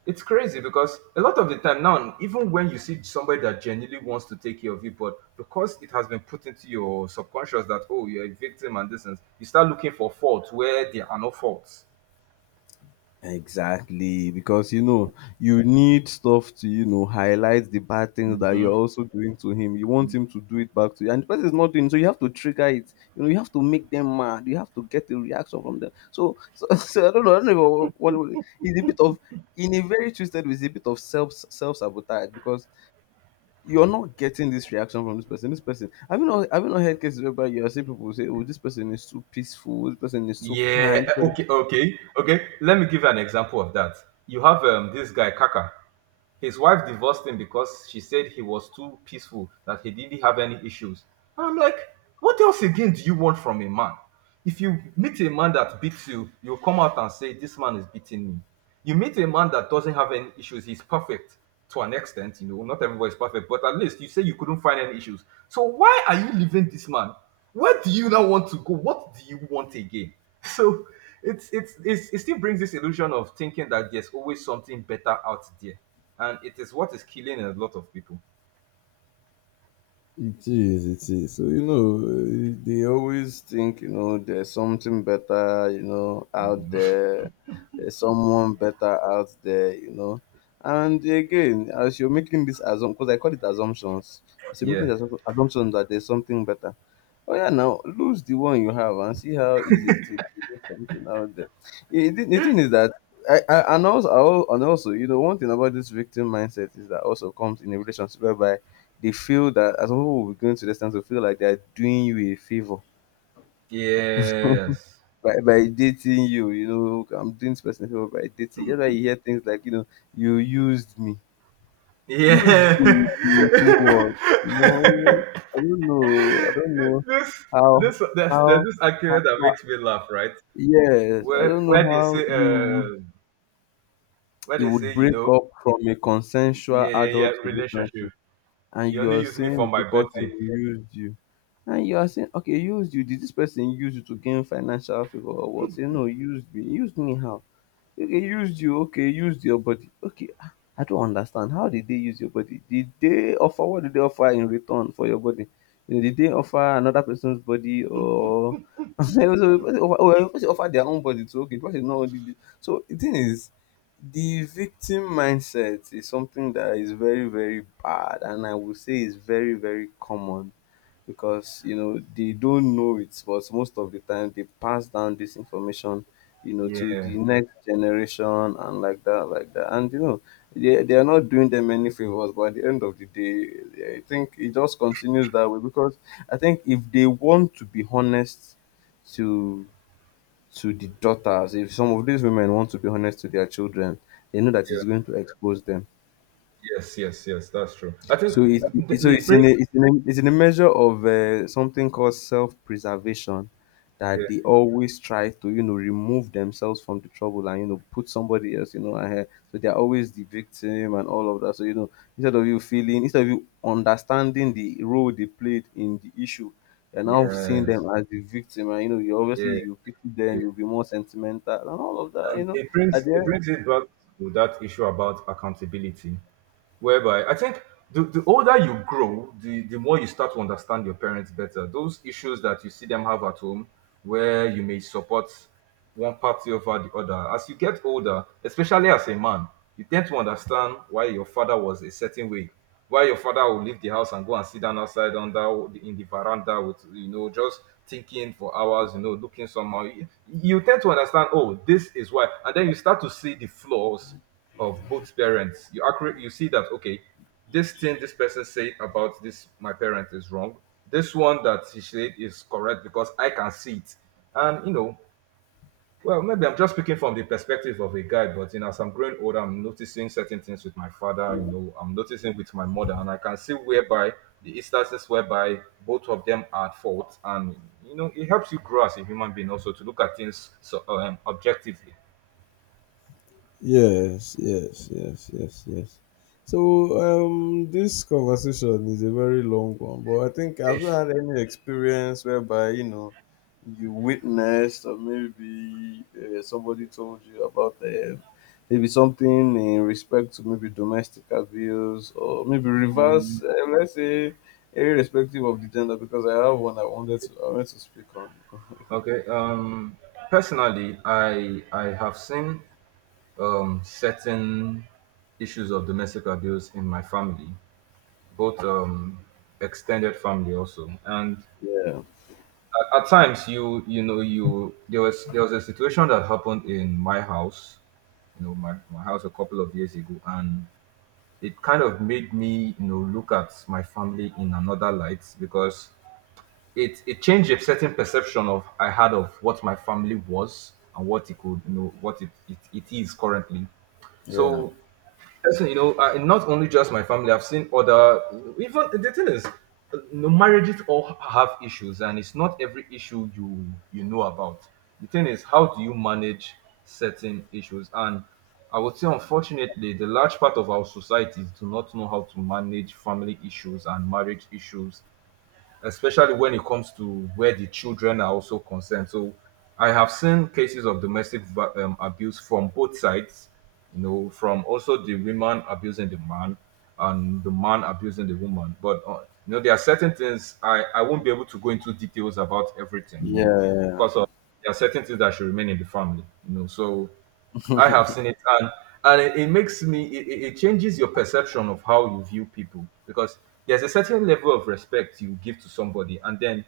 right: it's crazy because a lot of the time now, even when you see somebody that genuinely wants to take care of you, but because it has been put into your subconscious that, oh, you're a victim and this, and you start looking for faults where there are no faults.
left: Exactly, because you know you need stuff to you know highlight the bad things that you're
right: Mhm.
left: also doing to him. You want him to do it back to you, and the person is not doing it, so. You have to trigger it. You know, you have to make them mad. You have to get a reaction from them. So, so, so I don't know. I don't know what, what it's a bit of in a very twisted way. It's a bit of self self sabotage because you're not getting this reaction from this person. This person. Have you not have you not heard cases where you are seeing people say, "Oh, this person is too peaceful. This person is so
right: Yeah.
left: kind."
right: Okay. Okay. Okay. Let me give you an example of that. You have um, this guy Kaka. His wife divorced him because she said he was too peaceful, that he didn't have any issues. And I'm like, what else again do you want from a man? If you meet a man that beats you, you'll come out and say, "This man is beating me." You meet a man that doesn't have any issues, he's perfect to an extent, you know, not everybody's perfect, but at least you say you couldn't find any issues. So why are you leaving this man? Where do you now want to go? What do you want again? So it's it's, it's it still brings this illusion of thinking that there's always something better out there, and it is what is killing a lot of people.
left: It is, it is. So, you know, eh, they always think, you know, there's something better, you know, out there. There's someone better out there, you know. And again, as you're making this assumption, because I call it assumptions, as you're making
right: Yeah.
left: the assumption assumption that there's something better. Oh, yeah, now lose the one you have and see how easy it is to get something out there. Eh, The, the thing is that, I, I, and also, and also, you know, one thing about this victim mindset is that also comes in a relationship whereby they feel that as some people will be going to this extent to feel like they are doing you a favor
right: Yes.
left: by, by dating you. You know, "Okay, I'm doing this person a favor by dating. That's why you hear things like, you know, you used me. Used you
right: Yeah.
left: to do what? No, I don't know. I don't know
right: this
left: how
right: this there's, there's
left: how,
right: this
left: how,
right: argument that
left: how
right: makes me laugh, right?
left: yes, I
right: Where
left: don't know
right: where they
left: how
right: say
left: you would
right: uh where
left: you
right: they say,
left: would
right: you
left: break
right: know,
left: up from a consensual
right: yeah, yeah, yeah,
left: adult
right: relationship.
left: relationship. And
right: You only
left: you're
right: use me for
left: saying
right: my
left: the person
right: body.
left: used you. And you are saying, okay, used you. Did this person use you to gain financial favor or what? Say no, used me. Used me how? Okay, used you. Okay, used your body. Okay, ah, I don't understand. How did they use your body? Did they offer what did they offer in return for your body? You know, did they offer another person's body or so they offer, oh, they offer their own body too? Okay, because it's not only the- so the thing is the victim mindset is something that is very very bad, and I would say is very very common because you know they don't know it, but most of the time they pass down this information, you know,
right: Yeah,
left: to
right: yeah,
left: the next generation and like that like that and you know they, they are not doing them any favors. But at the end of the day, I think it just continues that way because I think if they want to be honest to to the daughters, if some of these women want to be honest to their children, they know that it's going to expose them.
right: yes, yes, yes, that's true. I think
left: So it's
right: it
left: it's- so
right: it
left: it's in
right: brings.
left: a it's in a, it's in a measure of uh, something called self preservation, that
right: Yeah.
left: they always try to, you know, remove themselves from the trouble and you know put somebody else, you know, ahead. So they're always the victim and all of that. So you know, instead of you feeling instead of you understanding the role they played in the issue, you're now seeing
right: Yes.
left: them as the victim, and you know you obviously
right: Yeah,
left: you pity them,
right: yeah.
left: you'll be more sentimental and all of that.
right: Um,
left: You know
right: it
left: at
right: brings it
left: the
right: brings it back to that issue about accountability, whereby I think the, the older you grow, the, the more you start to understand your parents better. Those issues that you see them have at home, where you may support one party over the other, as you get older, especially as a man, you tend to understand why your father was a certain way. Why your father will leave the house and go and sit down outside under the- in the veranda with you know just thinking for hours, you know, looking somehow. You, you tend to understand, oh, this is why, and then you start to see the flaws of both parents, you accurate you see that, okay, this thing this person said about this my parent is wrong, this one that he said is correct because I can see it. And, you know well, maybe I'm just speaking from the perspective of a guy, but you know as I'm growing older, I'm noticing certain things with my father, you know I'm noticing with my mother, and I can see whereby the instances whereby both of them are at fault, and you know it helps you grow as a human being also to look at things so um, objectively.
left: yes, yes, yes, yes, yes. So um, this conversation is a very long one, but I think, have you had any experience whereby you know you witnessed or maybe uh, somebody told you about um, maybe something in respect to maybe domestic abuse or maybe reverse, uh, let's say, irrespective of the gender, because I have one I wanted to I wanted to speak on.
right: Okay. Um, personally, I I have seen um, certain issues of domestic abuse in my family, both um, extended family also, and
left: Yeah,
right: at, at times you you know you there was there was a situation that happened in my house, you know my, my house a couple of years ago, and it kind of made me you know look at my family in another light because it it changed a certain perception of I had of what my family was and what it could you know what it it, it is currently.
left: yeah,
right: So person, you know, uh, not only just my family, I've seen other even the thing is uh, you know, marriages all have issues and it's not every issue you you know about. The thing is how do you manage certain issues and I would say unfortunately the large part of our societies do not know how to manage family issues and marriage issues especially when it comes to where the children are also concerned. So I have seen cases of domestic va- um, abuse from both sides, you know, from also the woman abusing the man and the man abusing the woman. But, uh, you know, there are certain things I, I won't be able to go into details about everything, you know,
left: yeah,
right: because of, there are certain things that should remain in the family, you know. So I have seen it, and and it, it makes me it, it it changes your perception of how you view people because there's a certain level of respect you give to somebody, and then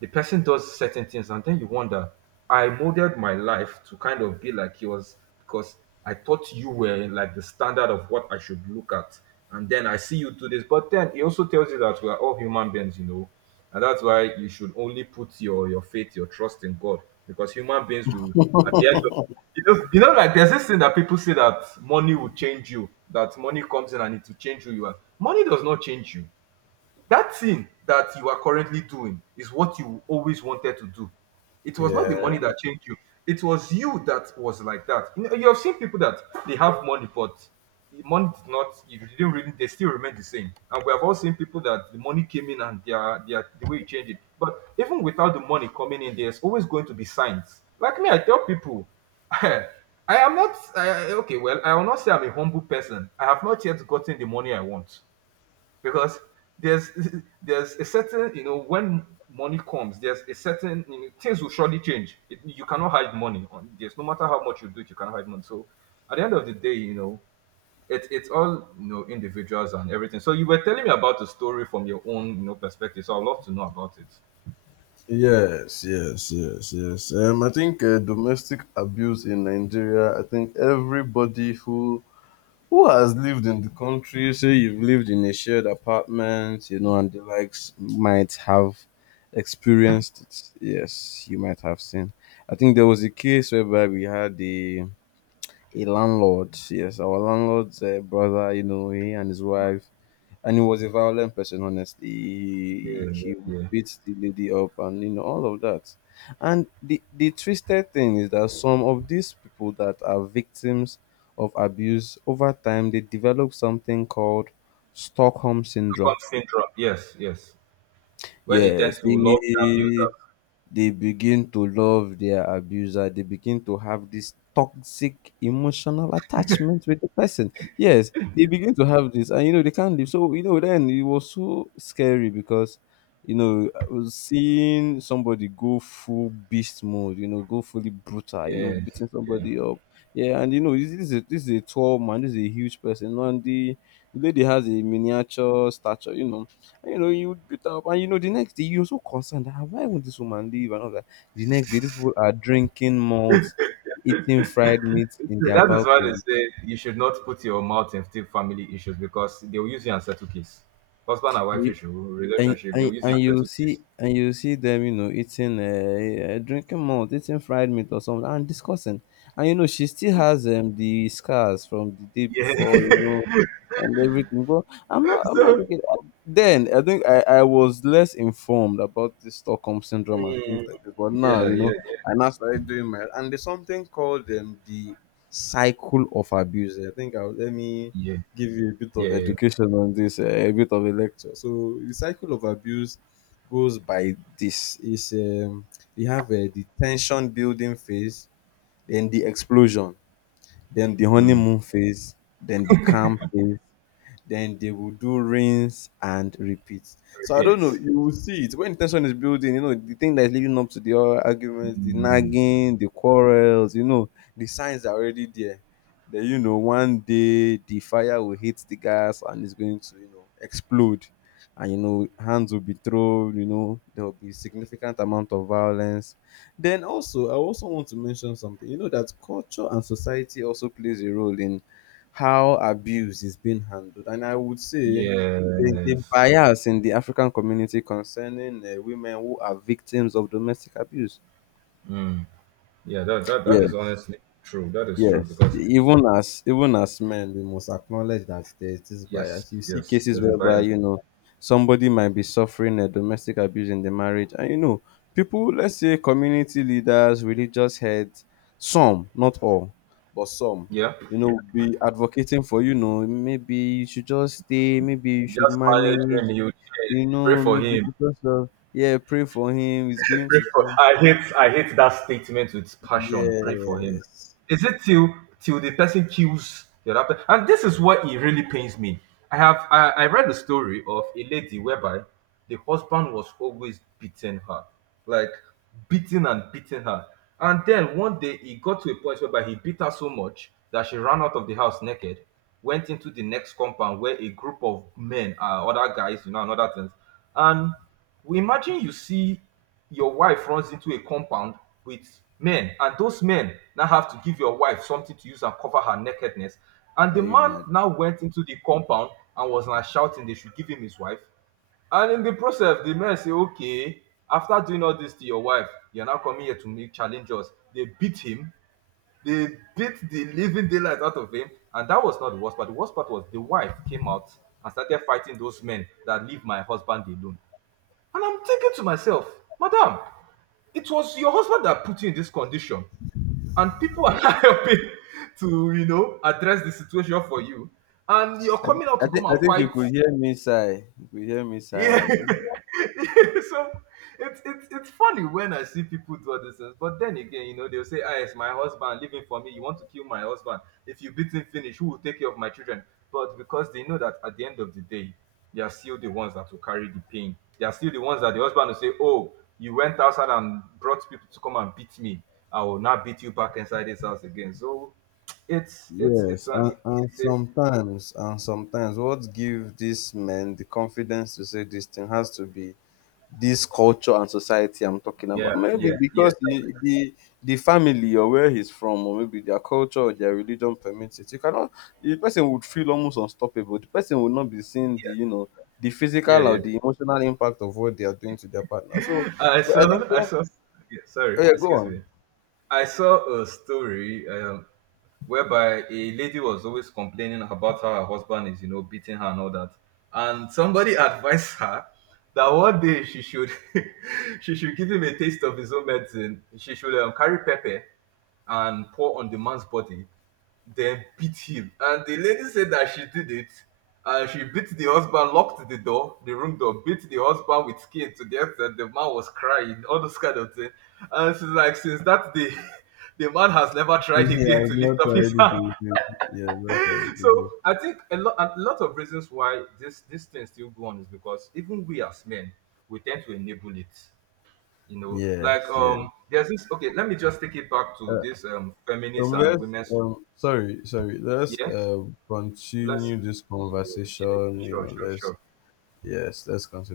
right: the person does certain things and then you wonder I modeled my life to kind of be like yours because I thought you were like the standard of what I should look at, and then I see you do this. But then it also tells you that we are all human beings, you know, and that's why you should only put your your faith, your trust in God, because human beings will at the end of you know, you know, like there's this thing that people say that money will change you, that money comes in and it will change who you are. Money does not change you. That thing that you are currently doing is what you always wanted to do. It was not the
left: yeah.
right: money that changed you. It was you that was like that. You know, you have seen people that they have money, but the money did not. It didn't really. They still remain the same. And we have all seen people that the money came in and they are, they are the way you change it. But even without the money coming in, there's always going to be signs. Like me, I tell people, I am not I- okay. Well, I will not say I'm a humble person. I have not yet gotten the money I want because there's there's a certain you know when money comes, there's a certain you know, things will surely change it. You cannot hide money on this, no matter how much you do it, you cannot hide money. So at the end of the day, you know, it, it's all you know individuals and everything. So you were telling me about the story from your own, you know, perspective, so I'd love to know about it.
left: Yes, yes, yes, yes. Um, I think uh, domestic abuse in Nigeria. I think everybody who who has lived in the country, say you've lived in a shared apartment, you know, and the likes, might have experienced it. Yes, you might have seen. I think there was a case whereby we had a a landlord. Yes, our landlord's uh, brother. You know, he and his wife, and he was a violent person, honestly. he,
right: Yeah. Yeah,
left: he would
right: yeah.
left: beat the lady up, and you know all of that. And the the twisted thing is that some of these people that are victims of abuse, over time they develop something called Stockholm
right: Stockholm
left: syndrome.
right: syndrome, yes, yes, where they tend
left: Yes,
right: to love the
left: the they begin to love their abuser. They begin to have this toxic emotional attachment with the person. Yes, they begin to have this, and you know they can't live. So you know then it was so scary because you know I was seeing somebody go full beast mode, you know, go fully brutal, you know,
right: abusers, yes,
left: beating
right: yeah.
left: somebody up. Yeah. And you know this is a, this is a tall man, this is a huge person, and the, the lady has a miniature stature, you know. And, you know, you would beat up, and you know, the next day you're so concerned. "Ah, why won't this woman leave? And all that. The next day, these people are drinking malt, eating fried meat
right: See,
left: in their
right: that is why they
left: balcony.
right: say you should not put your mouth in thick family issues because they will use you and settle case. Husband and
left: And
right: wife
left: you,
right: issue,
left: and
right: relationship, they
left: and
right: will use you
left: and
right: and
left: you
right: settle case.
left: see and you see them you know eating uh, uh, drinking malt, eating fried meat or something, and discussing. And you know she still has um the scars from the day
right: Yeah.
left: before, you know, and everything. But I'm not i'm not
right: So,
left: looking uh, then I think i i was less informed about this Stockholm syndrome and things
right: mm,
left: like this, but now
right: yeah,
left: you know
right: yeah, yeah,
left: I now started doing my, and there's something called um the cycle of abuse. I think I will let me
right: yeah,
left: give you a bit
right: yeah,
left: of
right: yeah.
left: education on this, uh, a bit of a lecture. So the cycle of abuse goes by this: is um, you have uh, the tension building phase, then the explosion, then the
right: Mm.
left: honeymoon phase, then the calm phase, then they will do rinse and repeat. So I don't know,
right: Repeat.
left: you will see it when tension is building, you know, the thing that is leading up to the ar- arguments, the nagging, the quarrels, you know, the signs are already there. Then you know, one day the fire will hit the gas and it's going to, you know, explode. And you know, hands will be thrown, you know, there will be significant amount of violence. Then also, I also want to mention something. You know that culture and society also plays a role in how abuse is being handled. And I would say there's a
right: Yes.
left: bias in the African community concerning uh, women who are victims of domestic abuse.
right: Mm. Yeah, that, that that is
left: Yes.
right: honestly true. That is true
left: Yes,
right: because
left: even as even as men, we must acknowledge that there is this
right: yes,
left: bias. You see
right: yes,
left: cases
right: there's a
left: whereby
right: bias.
left: you know somebody might be suffering a domestic abuse in the marriage, and you know people, let's say community leaders, religious heads, some, not all, but some,
right: Yeah.
left: you know, will be advocating for you know maybe you should just stay, maybe you should
right: Just manage
left: manage,
right: him, you
left: you
right: pray
left: know,
right: for
left: maybe
right: him.
left: because of yeah, pray for him, he's going
right: Pray
left: to
right: for.
left: change.
right: I hate. I hate that statement with passion. Pray for him.
left: Yes,
right: Is it till till the person kills the other? pe- And this is what it really pains me. I have. I, I read the story of a lady whereby the husband was always beating her, like beating and beating her. And then one day he got to a point whereby he beat her so much that she ran out of the house naked, went into the next compound where a group of men, uh, other guys, you know, and other things, and we imagine you see your wife runs into a compound with men and those men now have to give your wife something to use and cover her nakedness, and the
left: can you
right: man
left: imagine?
right: now went into the compound and was now shouting they should give him his wife, and in the process the men say, okay, after doing all this to your wife, you're now coming here to make challenges. They beat him. They beat the living daylight out of him. And that was not the worst part. The worst part was the wife came out and started fighting those men, that leave my husband alone. And I'm thinking to myself, madam, it was your husband that put you in this condition, and people are helping to, you know, address the situation for you. And you're
left: I
right: coming out
left: I
right: to
left: think
right: come
left: I
right: and
left: think you
right: fight.
left: could hear me sigh. You could hear me sigh,
right: Yeah.
left: Abi.
right: So it's it's it's funny when I see people do all these things, but then again, you know, they'll say, ah, it's my husband living for me. You want to kill my husband. If you beat him finish, who will take care of my children? But because they know that at the end of the day, they are still the ones that will carry the pain. They are still the ones that the husband will say, oh, you went outside and brought people to come and beat me. I will not beat you back inside this house again. So it's it's it's
left: Yes,
right: um,
left: and, and
right: it's a,
left: sometimes and sometimes what give these men the confidence to say this thing has to be this culture and society I'm talking
right: yeah,
left: about. Maybe
right: yeah, yeah,
left: because the the, the family or where he's from, or maybe their culture or their religion permits it. You cannot the person would feel almost unstoppable. The person would not be seeing the
right: yeah,
left: you know the
right: yeah,
left: physical or
right: yeah.
left: the emotional impact of what they are doing to their partner. So
right: I
left: but I think
right: saw, I
left: when,
right: saw, yeah, sorry,
left: oh yeah, go
right: excuse
left: on.
right: me. I saw a story um, whereby a lady was always complaining about how her husband is, you know, beating her and all that. And somebody advised her that one day she should, she should give him a taste of his own medicine. She should um, carry pepper and pour on the man's body then beat him. And the lady said that she did it. And she beat the husband, locked the door, the room door, beat the husband with skin to the extent the man was crying, all those kind of thing. And she's like, since that day, the man has never tried again
left: Yeah,
right: to lift
left: not
right: up his
left: tried it
right: hand.
left: again. Yeah, not tried it
right: So
left: again.
right: I think a lot, a lot of reasons why this this thing still go on is because even we as men, we tend to enable it. You know, like
left: Yes, yeah.
right: um, there's this. Okay, let me just take it back to
left: Uh,
right: this um, feminists
left: um,
right: and
left: let's
right: women's.
left: um, sorry, sorry. Let's
right: Yeah,
left: uh,
right: let's,
left: continue this
right: yeah, yeah, yeah,
left: conversation. You
right: sure,
left: know,
right: sure,
left: let's
right: sure.
left: yes, let's continue this